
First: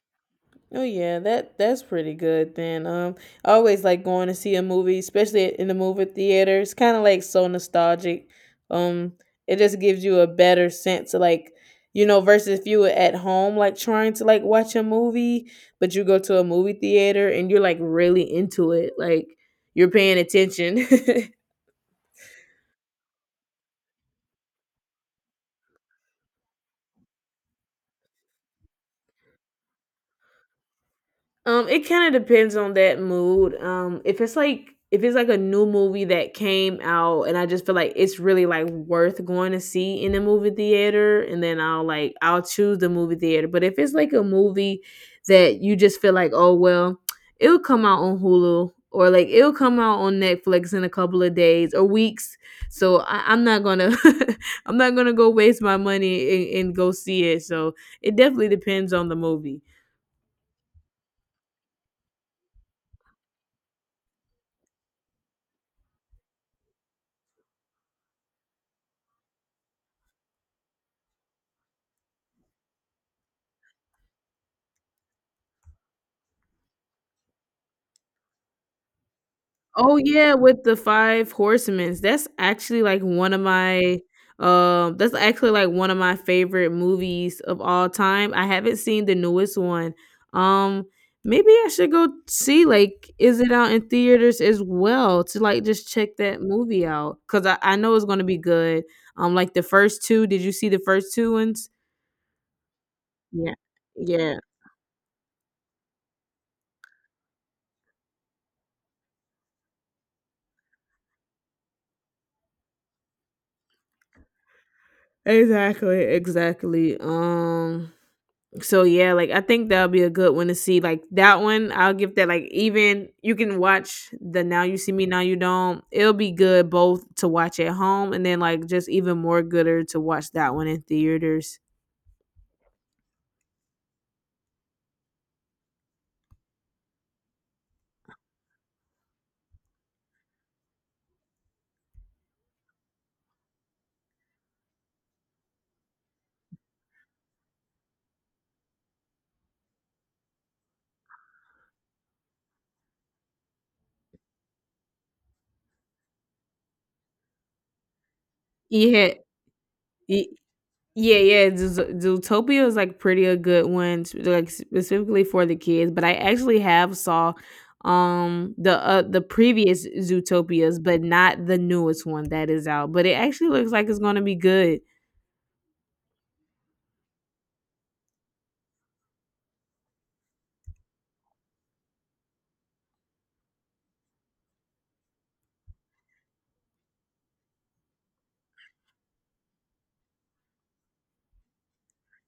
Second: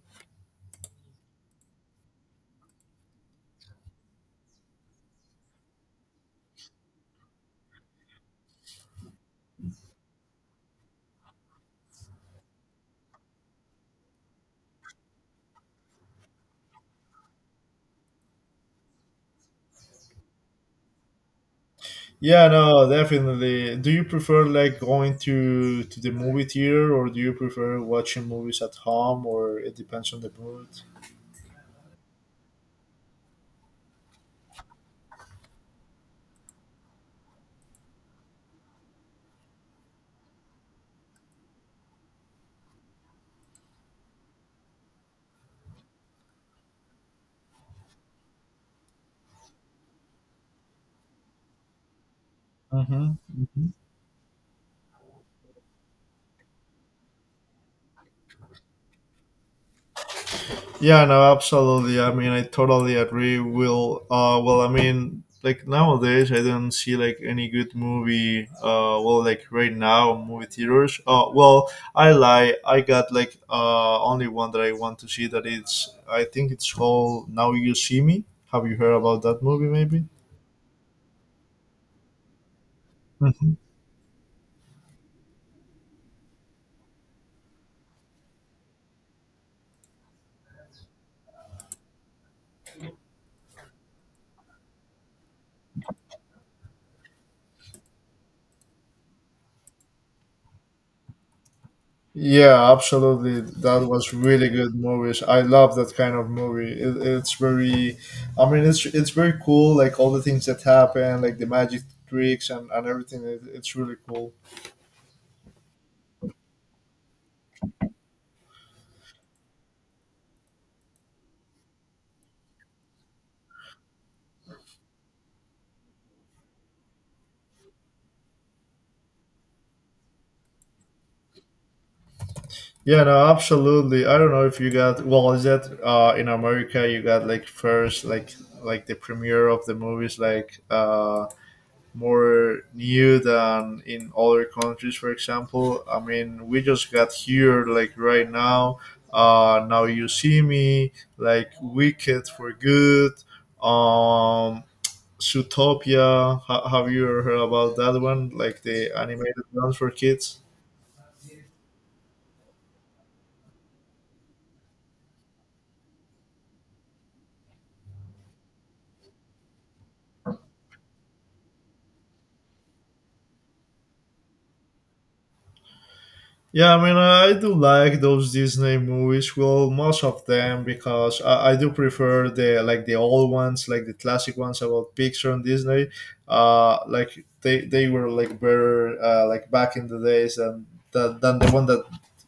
Oh yeah, that that's pretty good then. I always like going to see a movie, especially in the movie theater. It's kind of like so nostalgic. Um it just gives you a better sense of like you know versus if you were at home like trying to like watch a movie, but you go to a movie theater and you're like really into it. Like you're paying attention.
Yeah, no, definitely. Do you prefer like going to the movie theater, or do you prefer watching movies at home, or it depends on the mood?
It kind of depends on that mood. If it's like a new movie that came out and I just feel like it's really like worth going to see in the movie theater, and then I'll choose the movie theater. But if it's like a movie that you just feel like, oh well, it'll come out on Hulu or like it'll come out on Netflix in a couple of days or weeks. So
Hmm.
I'm not
Hmm.
gonna I'm not gonna go waste my money and, go see it. So it definitely depends on the movie.
Yeah, no, absolutely. I mean, I totally agree. Will, well, I mean, like nowadays, I don't see like any good movie. Well, like right now, movie theaters. Well, I lie. I got like only one that I want to see. That it's, I think it's called Now You See Me. Have you heard about that movie?
Oh
Maybe.
yeah, with the Five Horsemen. That's actually like one of
Mhm.
my that's actually like one of my favorite movies of all time. I haven't seen the newest one. Um Maybe I should go see like is it out in theaters as well to like just check that movie out, cuz I know it's going to be good. Like the first two, did you see the first two ones?
Yeah, absolutely.
Yeah.
That was
Yeah.
really good movies. I love that kind of movie. It's very, I mean, it's very cool. Like all the things that happen, like the magic tricks and everything. It's really cool.
Exactly, exactly. So yeah, like I think that'll be a good one to see. Like that one, I'll give that like even you can watch the Now You See Me, Now You Don't. It'll be good both to watch at home and then like just even more gooder to watch that one in theaters.
Yeah, no, absolutely. I don't know if you got well. Is that in America you got like first like the premiere of the movies like more new than in other countries, for example. I mean we just got here like right now Now You See Me, like Wicked for Good, um Zootopia. Have you heard about that one, like the
Yeah.
animated ones for
y-
kids?
Yeah, yeah, Zootopia is, like, pretty a good one, sp like, specifically for the kids, but I actually have saw, um, the previous Zootopias, but not the newest one that is out, but it actually looks like it's gonna be good.
Yeah, I mean, I do like those Disney movies. Well, most of them because I do prefer the like the old ones, like the classic ones about Pixar and Disney. Like they were like better like back in the days and than the one that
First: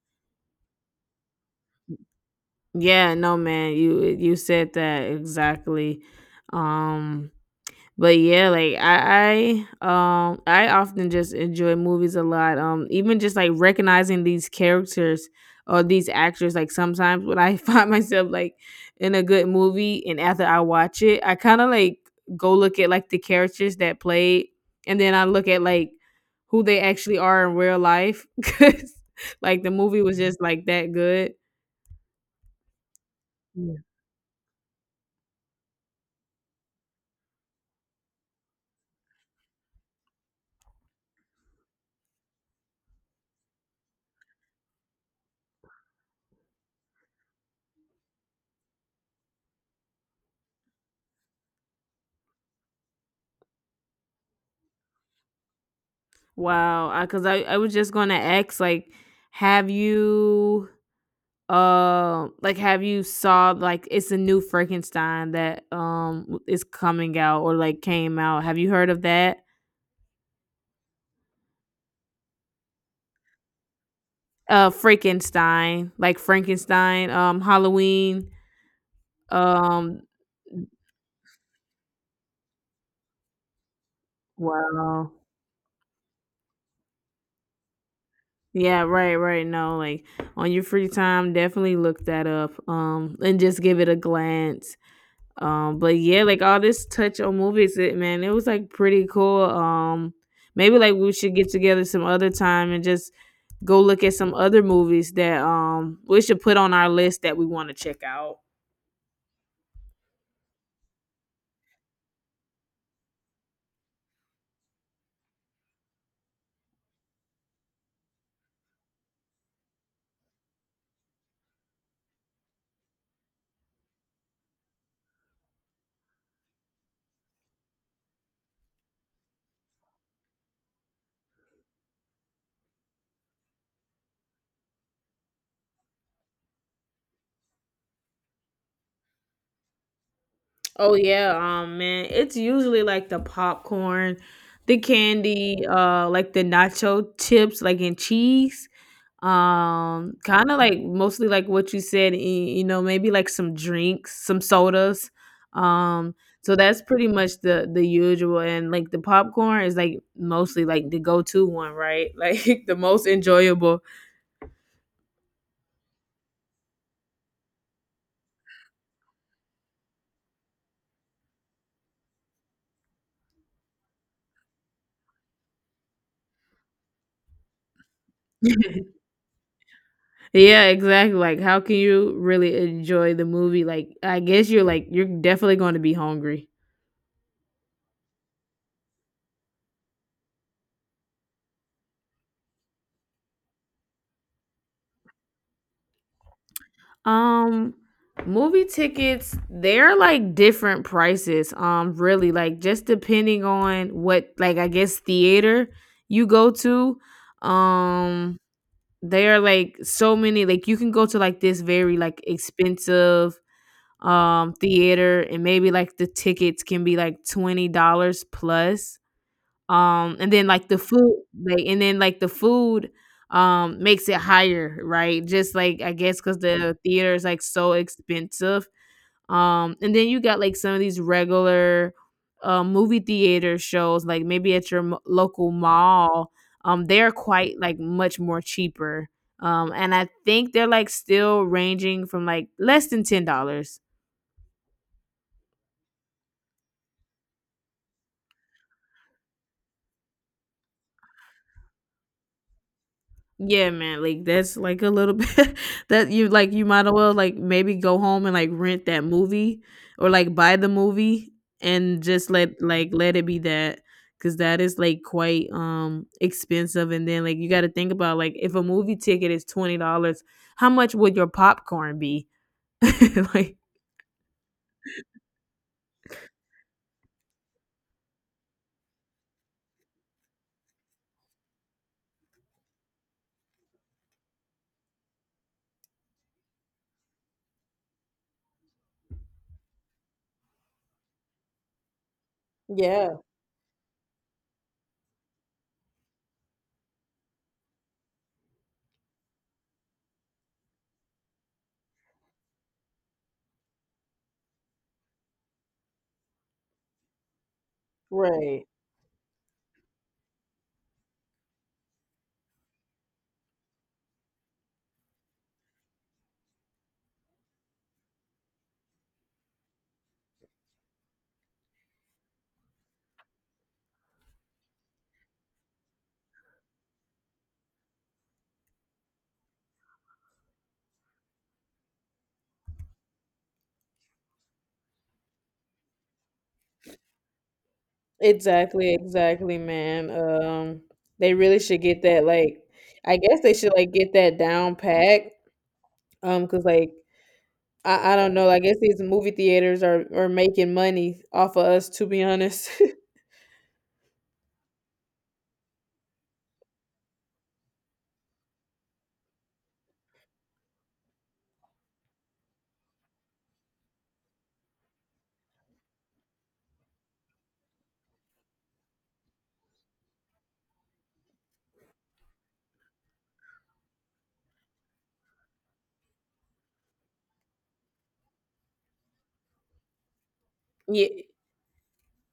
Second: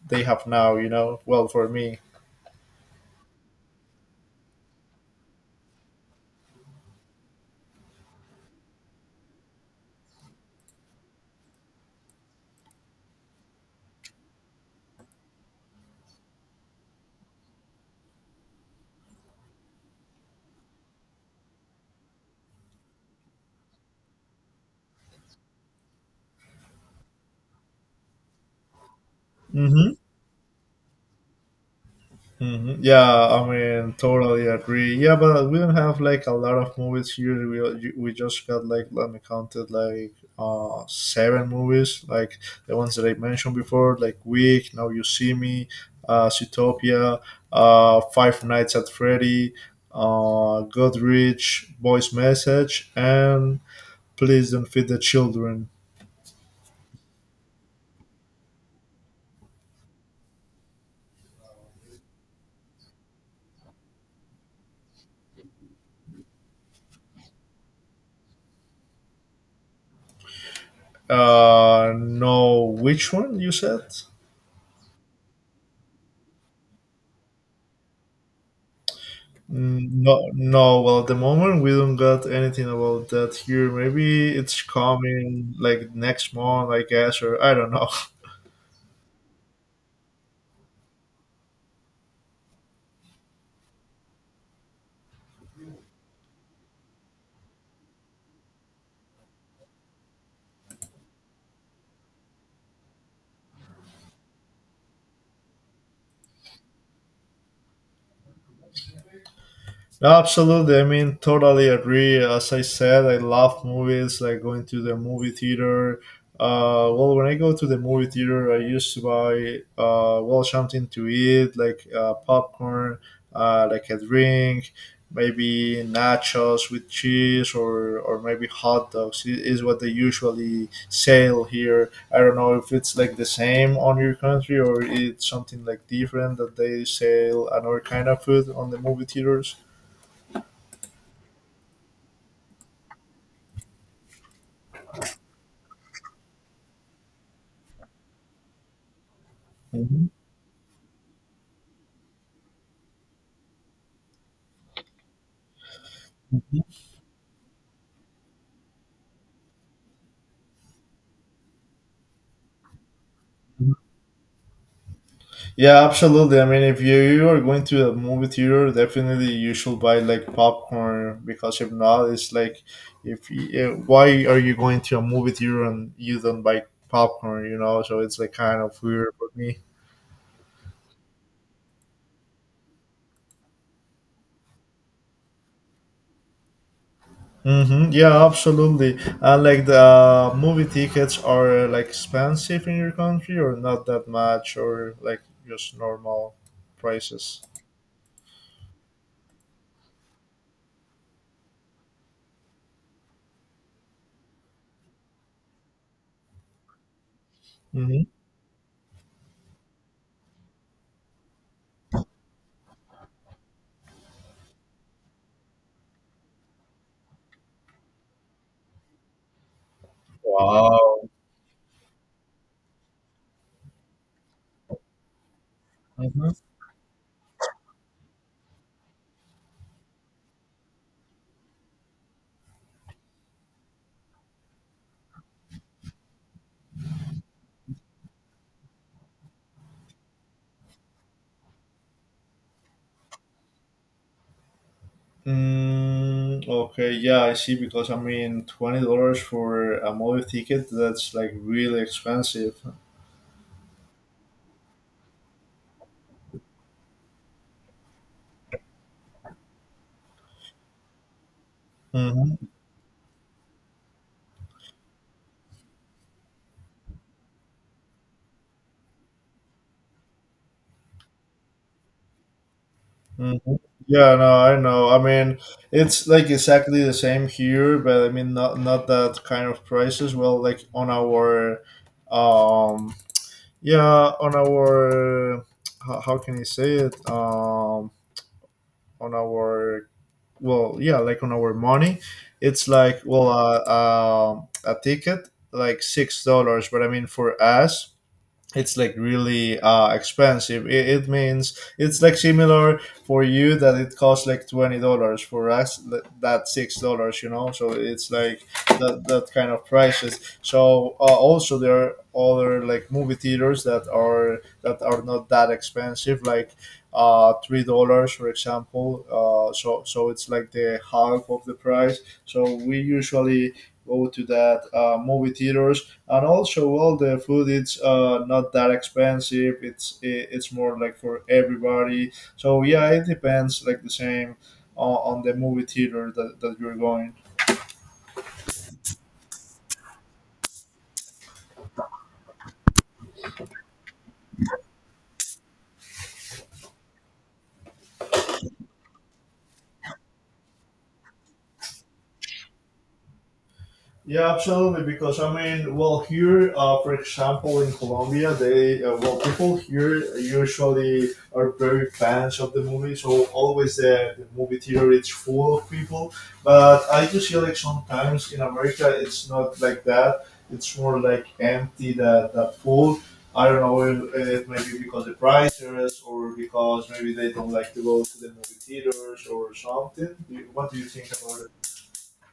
they have now. You know, well for me.
Yeah, no, man, you said that exactly, um but yeah, like I often just enjoy movies a lot. Even just like recognizing these characters or these actors, like sometimes when I find myself like in a good movie and after I watch it, I kind of like go look at like the characters that played, and then I look at like who they actually are in real life cuz like the
Hmm.
movie was just like that good.
Hmm. Yeah, I
Yeah.
mean, totally agree. Yeah, but we don't have like a lot of movies here. We just got like, let me count it, like seven movies, like the ones that I mentioned before, like Week, Now You See Me, Zootopia, Five Nights at Freddy, Goodrich, Voice Message, and Please Don't Feed the Children.
Wow, because I, 'cause I was just gonna ask, have you like, have you saw like it's a new Frankenstein that is coming out or like came out. Have you heard of that?
No, which one you said?
Frankenstein, like Frankenstein, Halloween.
Mm,
Um
no, no. Well, at the moment we don't got anything about that here. Maybe it's
wow.
coming like next month, I guess, or I don't know.
Yeah, right. No, like on your free time, definitely look that up. And just give it a glance. But yeah, like all this touch on movies, it man, it was like pretty cool. Maybe like we should get together some other time and just go look at some other movies that we should put on our list that we want to check out.
Absolutely. I mean, totally agree. As I said, I love movies, like going to the movie theater. Well, when I go to the movie theater, I used to buy, well, something to eat, like popcorn, like a drink, maybe nachos with cheese, or maybe hot dogs, is what they usually sell here. I don't know if it's like the same on your country or it's something like different that they sell another kind of food on the movie theaters.
Oh yeah, man, it's usually like the popcorn, the candy, like the nacho chips like in cheese.
Mhm,
Kind of like mostly like what you said, maybe like some drinks, some sodas. Um, so
mhm,
that's pretty much the usual, and like the popcorn is like mostly like the go-to one, right? Like the most
mhm.
enjoyable.
Yeah, absolutely. I mean, if you are going to a movie theater, definitely you should buy like popcorn because if not, it's like, if you, why are you going to a movie theater and you don't buy popcorn? You know, so it's like kind of weird for me.
Yeah, exactly. Like how can you really enjoy the movie? I guess you're like you're definitely going to be hungry.
Mm-hmm. Yeah, absolutely. And like the movie tickets are like expensive in your country, or not that much, or like just normal prices.
Um, movie tickets, they're like different prices. Really, like just depending on what, like I guess theater you go to.
Mm-hmm.
Um, they are like so many. Like you can go to like this very like expensive theater, and maybe like the tickets can be like $20 plus. And then like the
Wow.
food, like and then like the food makes it higher, right? Just like I guess because the theater is like so expensive. And then you got like some of these regular, movie theater shows, like maybe at your local mall. They're quite like much more cheaper. And I think they're like still ranging from like less than $10.
Mm, okay, yeah, I see. Because I mean, $20 for a movie ticket—that's like really expensive.
Yeah, man, like, that's, like, a little bit that you like, you might as well, like, maybe go home and, like, rent that movie or, like, buy the movie and just
Hmm.
let it be that. Cause that is, like, quite, expensive, and then, like, you gotta think about, like, if a movie ticket is $20, how much would your popcorn be?
Hmm.
Like
Yeah, no, I know. I mean, it's like exactly the same here, but I mean, not that kind of prices. Well, like on our, um, yeah, on our, how can I say it? On our, well yeah, like on our money it's like,
yeah,
well, a ticket like $6, but I mean for us it's like really expensive. It means it's like similar for you that it costs like $20, for us that $6, you know, so it's like
right.
that kind of prices. So also there are other like movie theaters that are not that expensive, like $3 for example So it's like the half of the price, so we usually go to that movie theater, and also all the food it's not that expensive. It's more like for everybody, so yeah, it depends like the same on the movie theater that you're going.
Exactly, man. They really should get that, like I guess they should, like, get that down pack. Cause like I don't know. I guess these movie theaters are making money off of us, to be honest.
Yeah, absolutely. Because I mean, well, here, for example, in Colombia, they well, people here usually are very fans of the movie, so always the movie theater is full of people. But I do see like sometimes in America, it's not like that. It's more like empty that that full. I don't know if maybe because the prices or because maybe they don't like to go to the movie theaters or something. What do you
Yeah,
think about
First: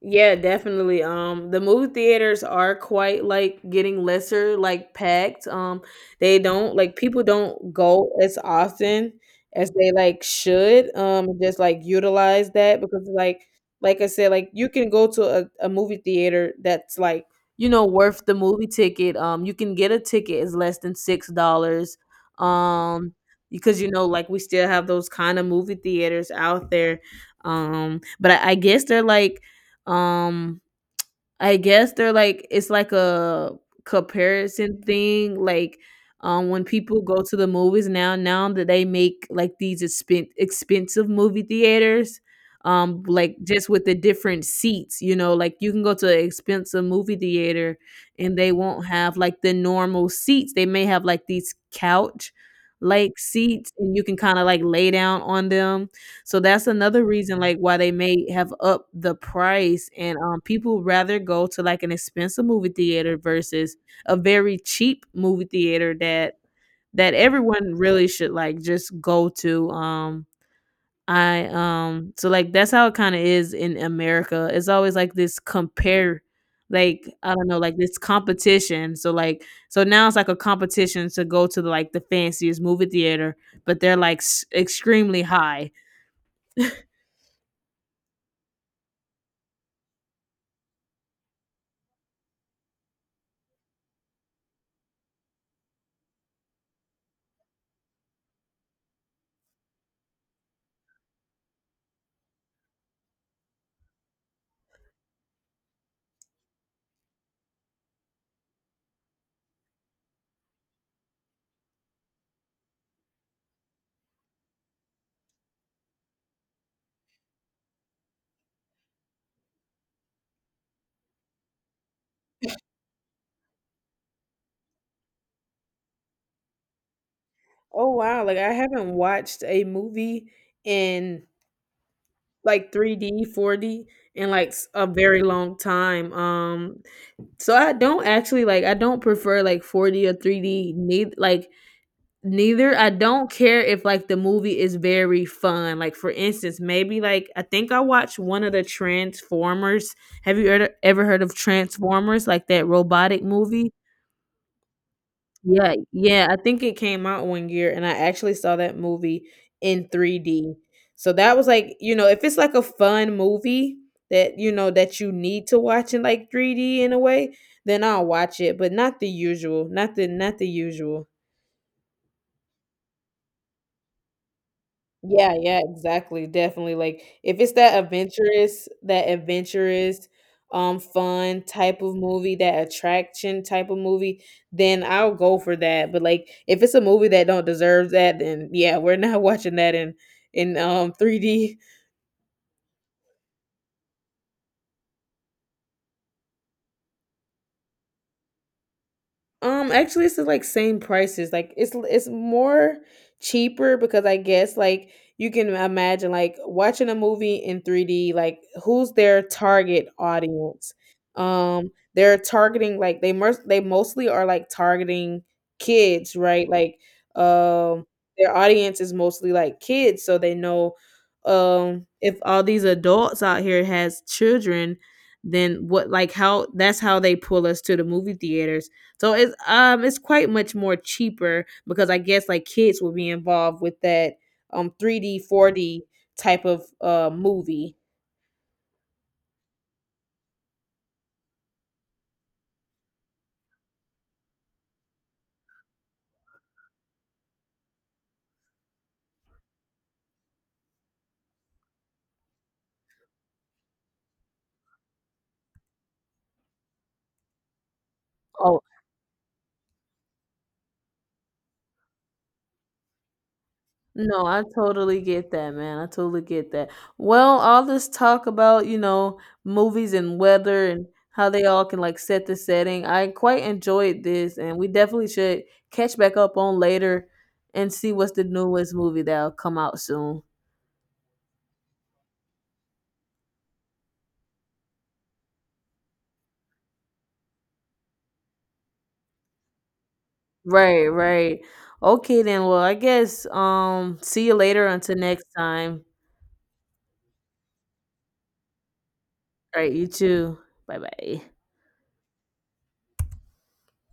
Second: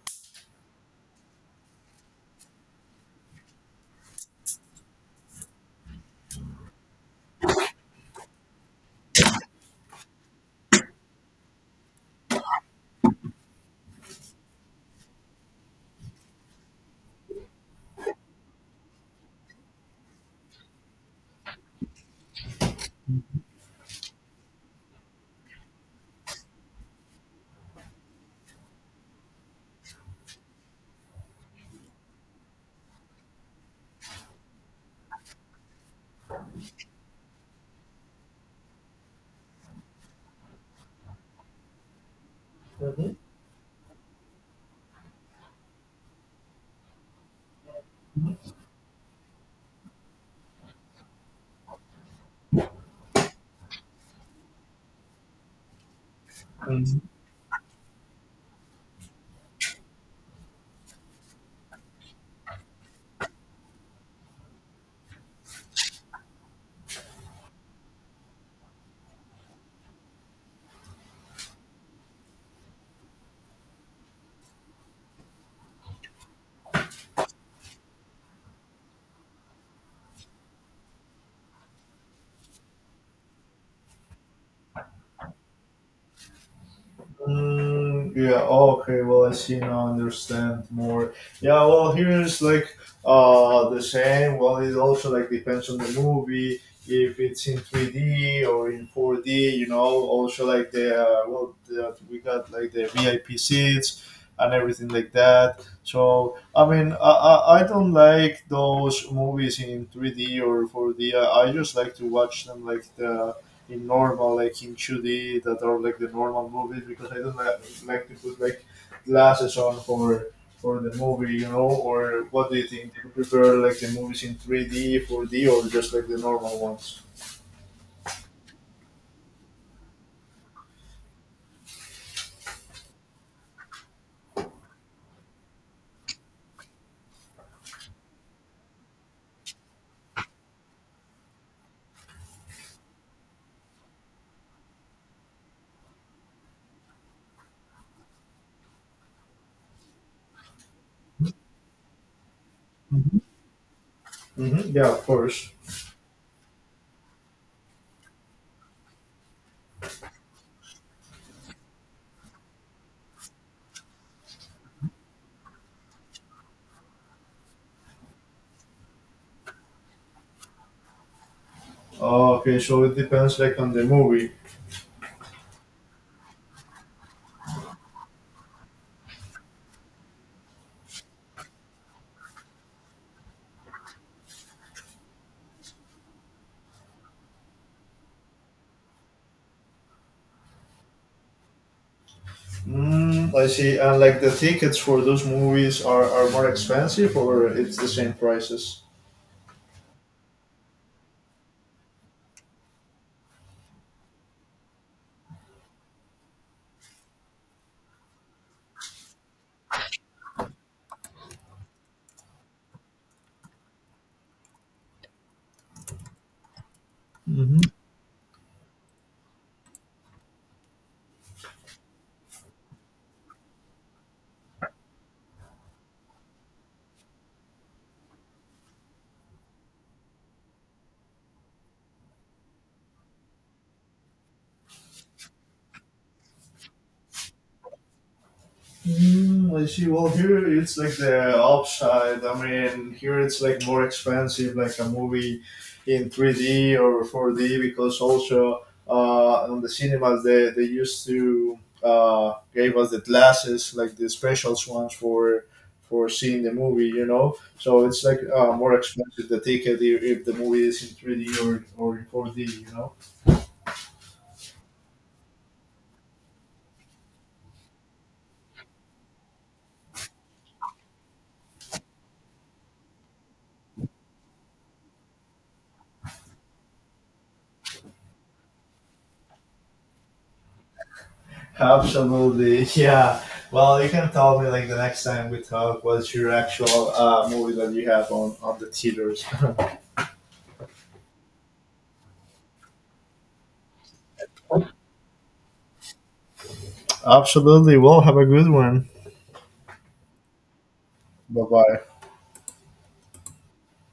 yeah, definitely. The movie theaters are quite like getting lesser, like packed. They don't like people don't go as often as they like should. Just like utilize that because like I said, like you can go to a movie theater that's like you know worth the movie ticket. You can get a ticket is less than $6. Um, because you know like we still have those kind of movie theaters out there. But I guess they're like um, it's like a comparison thing. Like, when people go to the movies now that they make like these expensive movie theaters,
it?
like just with the different seats, you know, like you can go to an expensive movie theater and they won't have like the normal seats. They may have like these couch like seats and you can kind of like lay down on them, so that's
Mhm.
another reason like why they may have upped the price. And people rather go to like an expensive movie theater versus a very cheap movie theater that everyone really should like just go to. I so like That's how it kind of is in America. It's always like this compare, like I don't know, like this competition. So now it's like a competition to go to the, like the fanciest movie theater, but they're like extremely high.
Mm, yeah. Okay. Well, I see now. Understand more. Yeah. Well, here's like the same. Well, it also like depends on the movie if it's in 3D or in 4D. You know. Also like the well, the, we got like the VIP seats and everything like that. So I mean, I don't like those movies in 3D or 4D. I just like to watch them like the in normal, like in 2D, that are like the normal movies because I don't like to put like glasses on for the movie, you know. Or what do you think? Do you prefer like the movies in 3D, 4D, or just like the normal ones?
Oh wow, like I haven't watched a movie in like 3D, 4D in like a very long time. I don't actually I don't prefer like 4D or 3D, neither. I don't care if like the movie is very fun. Like for instance, maybe like I think I watched one of the Transformers. Have you ever heard of Transformers? Like that robotic movie?
Hmm. Yeah, of course.
Yeah, yeah, I think it came out one year and I actually saw that movie in 3D. So that was like, you know, if it's like a fun movie that, you know, that you need to watch in like 3D in a way, then I'll watch it, but not the usual, not the usual.
Okay, so it depends like on the movie.
Yeah, yeah, exactly, definitely, like, if it's that adventurous, fun type of movie, that attraction type of movie, then I'll go for that, but, like, if it's a movie that don't deserve that, then, yeah, we're not watching that in 3D.
Mm, I see. And like the tickets for those movies are more expensive, or it's the same prices.
Actually, it's the like same prices. Like it's more cheaper because I guess like you can imagine like watching a movie in 3D. Like who's their target audience? They're targeting like they mostly are like targeting kids, right?
Mhm.
Um, their audience is mostly like kids, so they know if all these adults out here has children, then what like how that's how they pull us to the movie theater. So it's quite much more cheaper because I guess like kids will be involved with that 3D 4D type of movie.
Mm, I see. Well, here it's like the upside. I mean, here it's like more expensive, like a movie in 3D or 4D, because also on the cinemas they used to gave us the glasses, like the special ones for seeing the movie, you know. So it's like
Oh
more expensive the ticket if the movie is in 3D or in 4D, you know.
no, I totally get that, man. I totally get that. Well, all this talk about, you know, movies and weather and how they all can like set the setting, I quite enjoyed this and we definitely should catch back up on later and see what's the newest movie that'll come out soon.
Absolutely, yeah. Well, you can tell me like the next time we talk, what's your actual movie that you have on the theaters?
Right. Okay then. Well, I guess see you later until next time.
Absolutely. Well, have a good one.
All right, you too. Bye-bye.
Bye bye.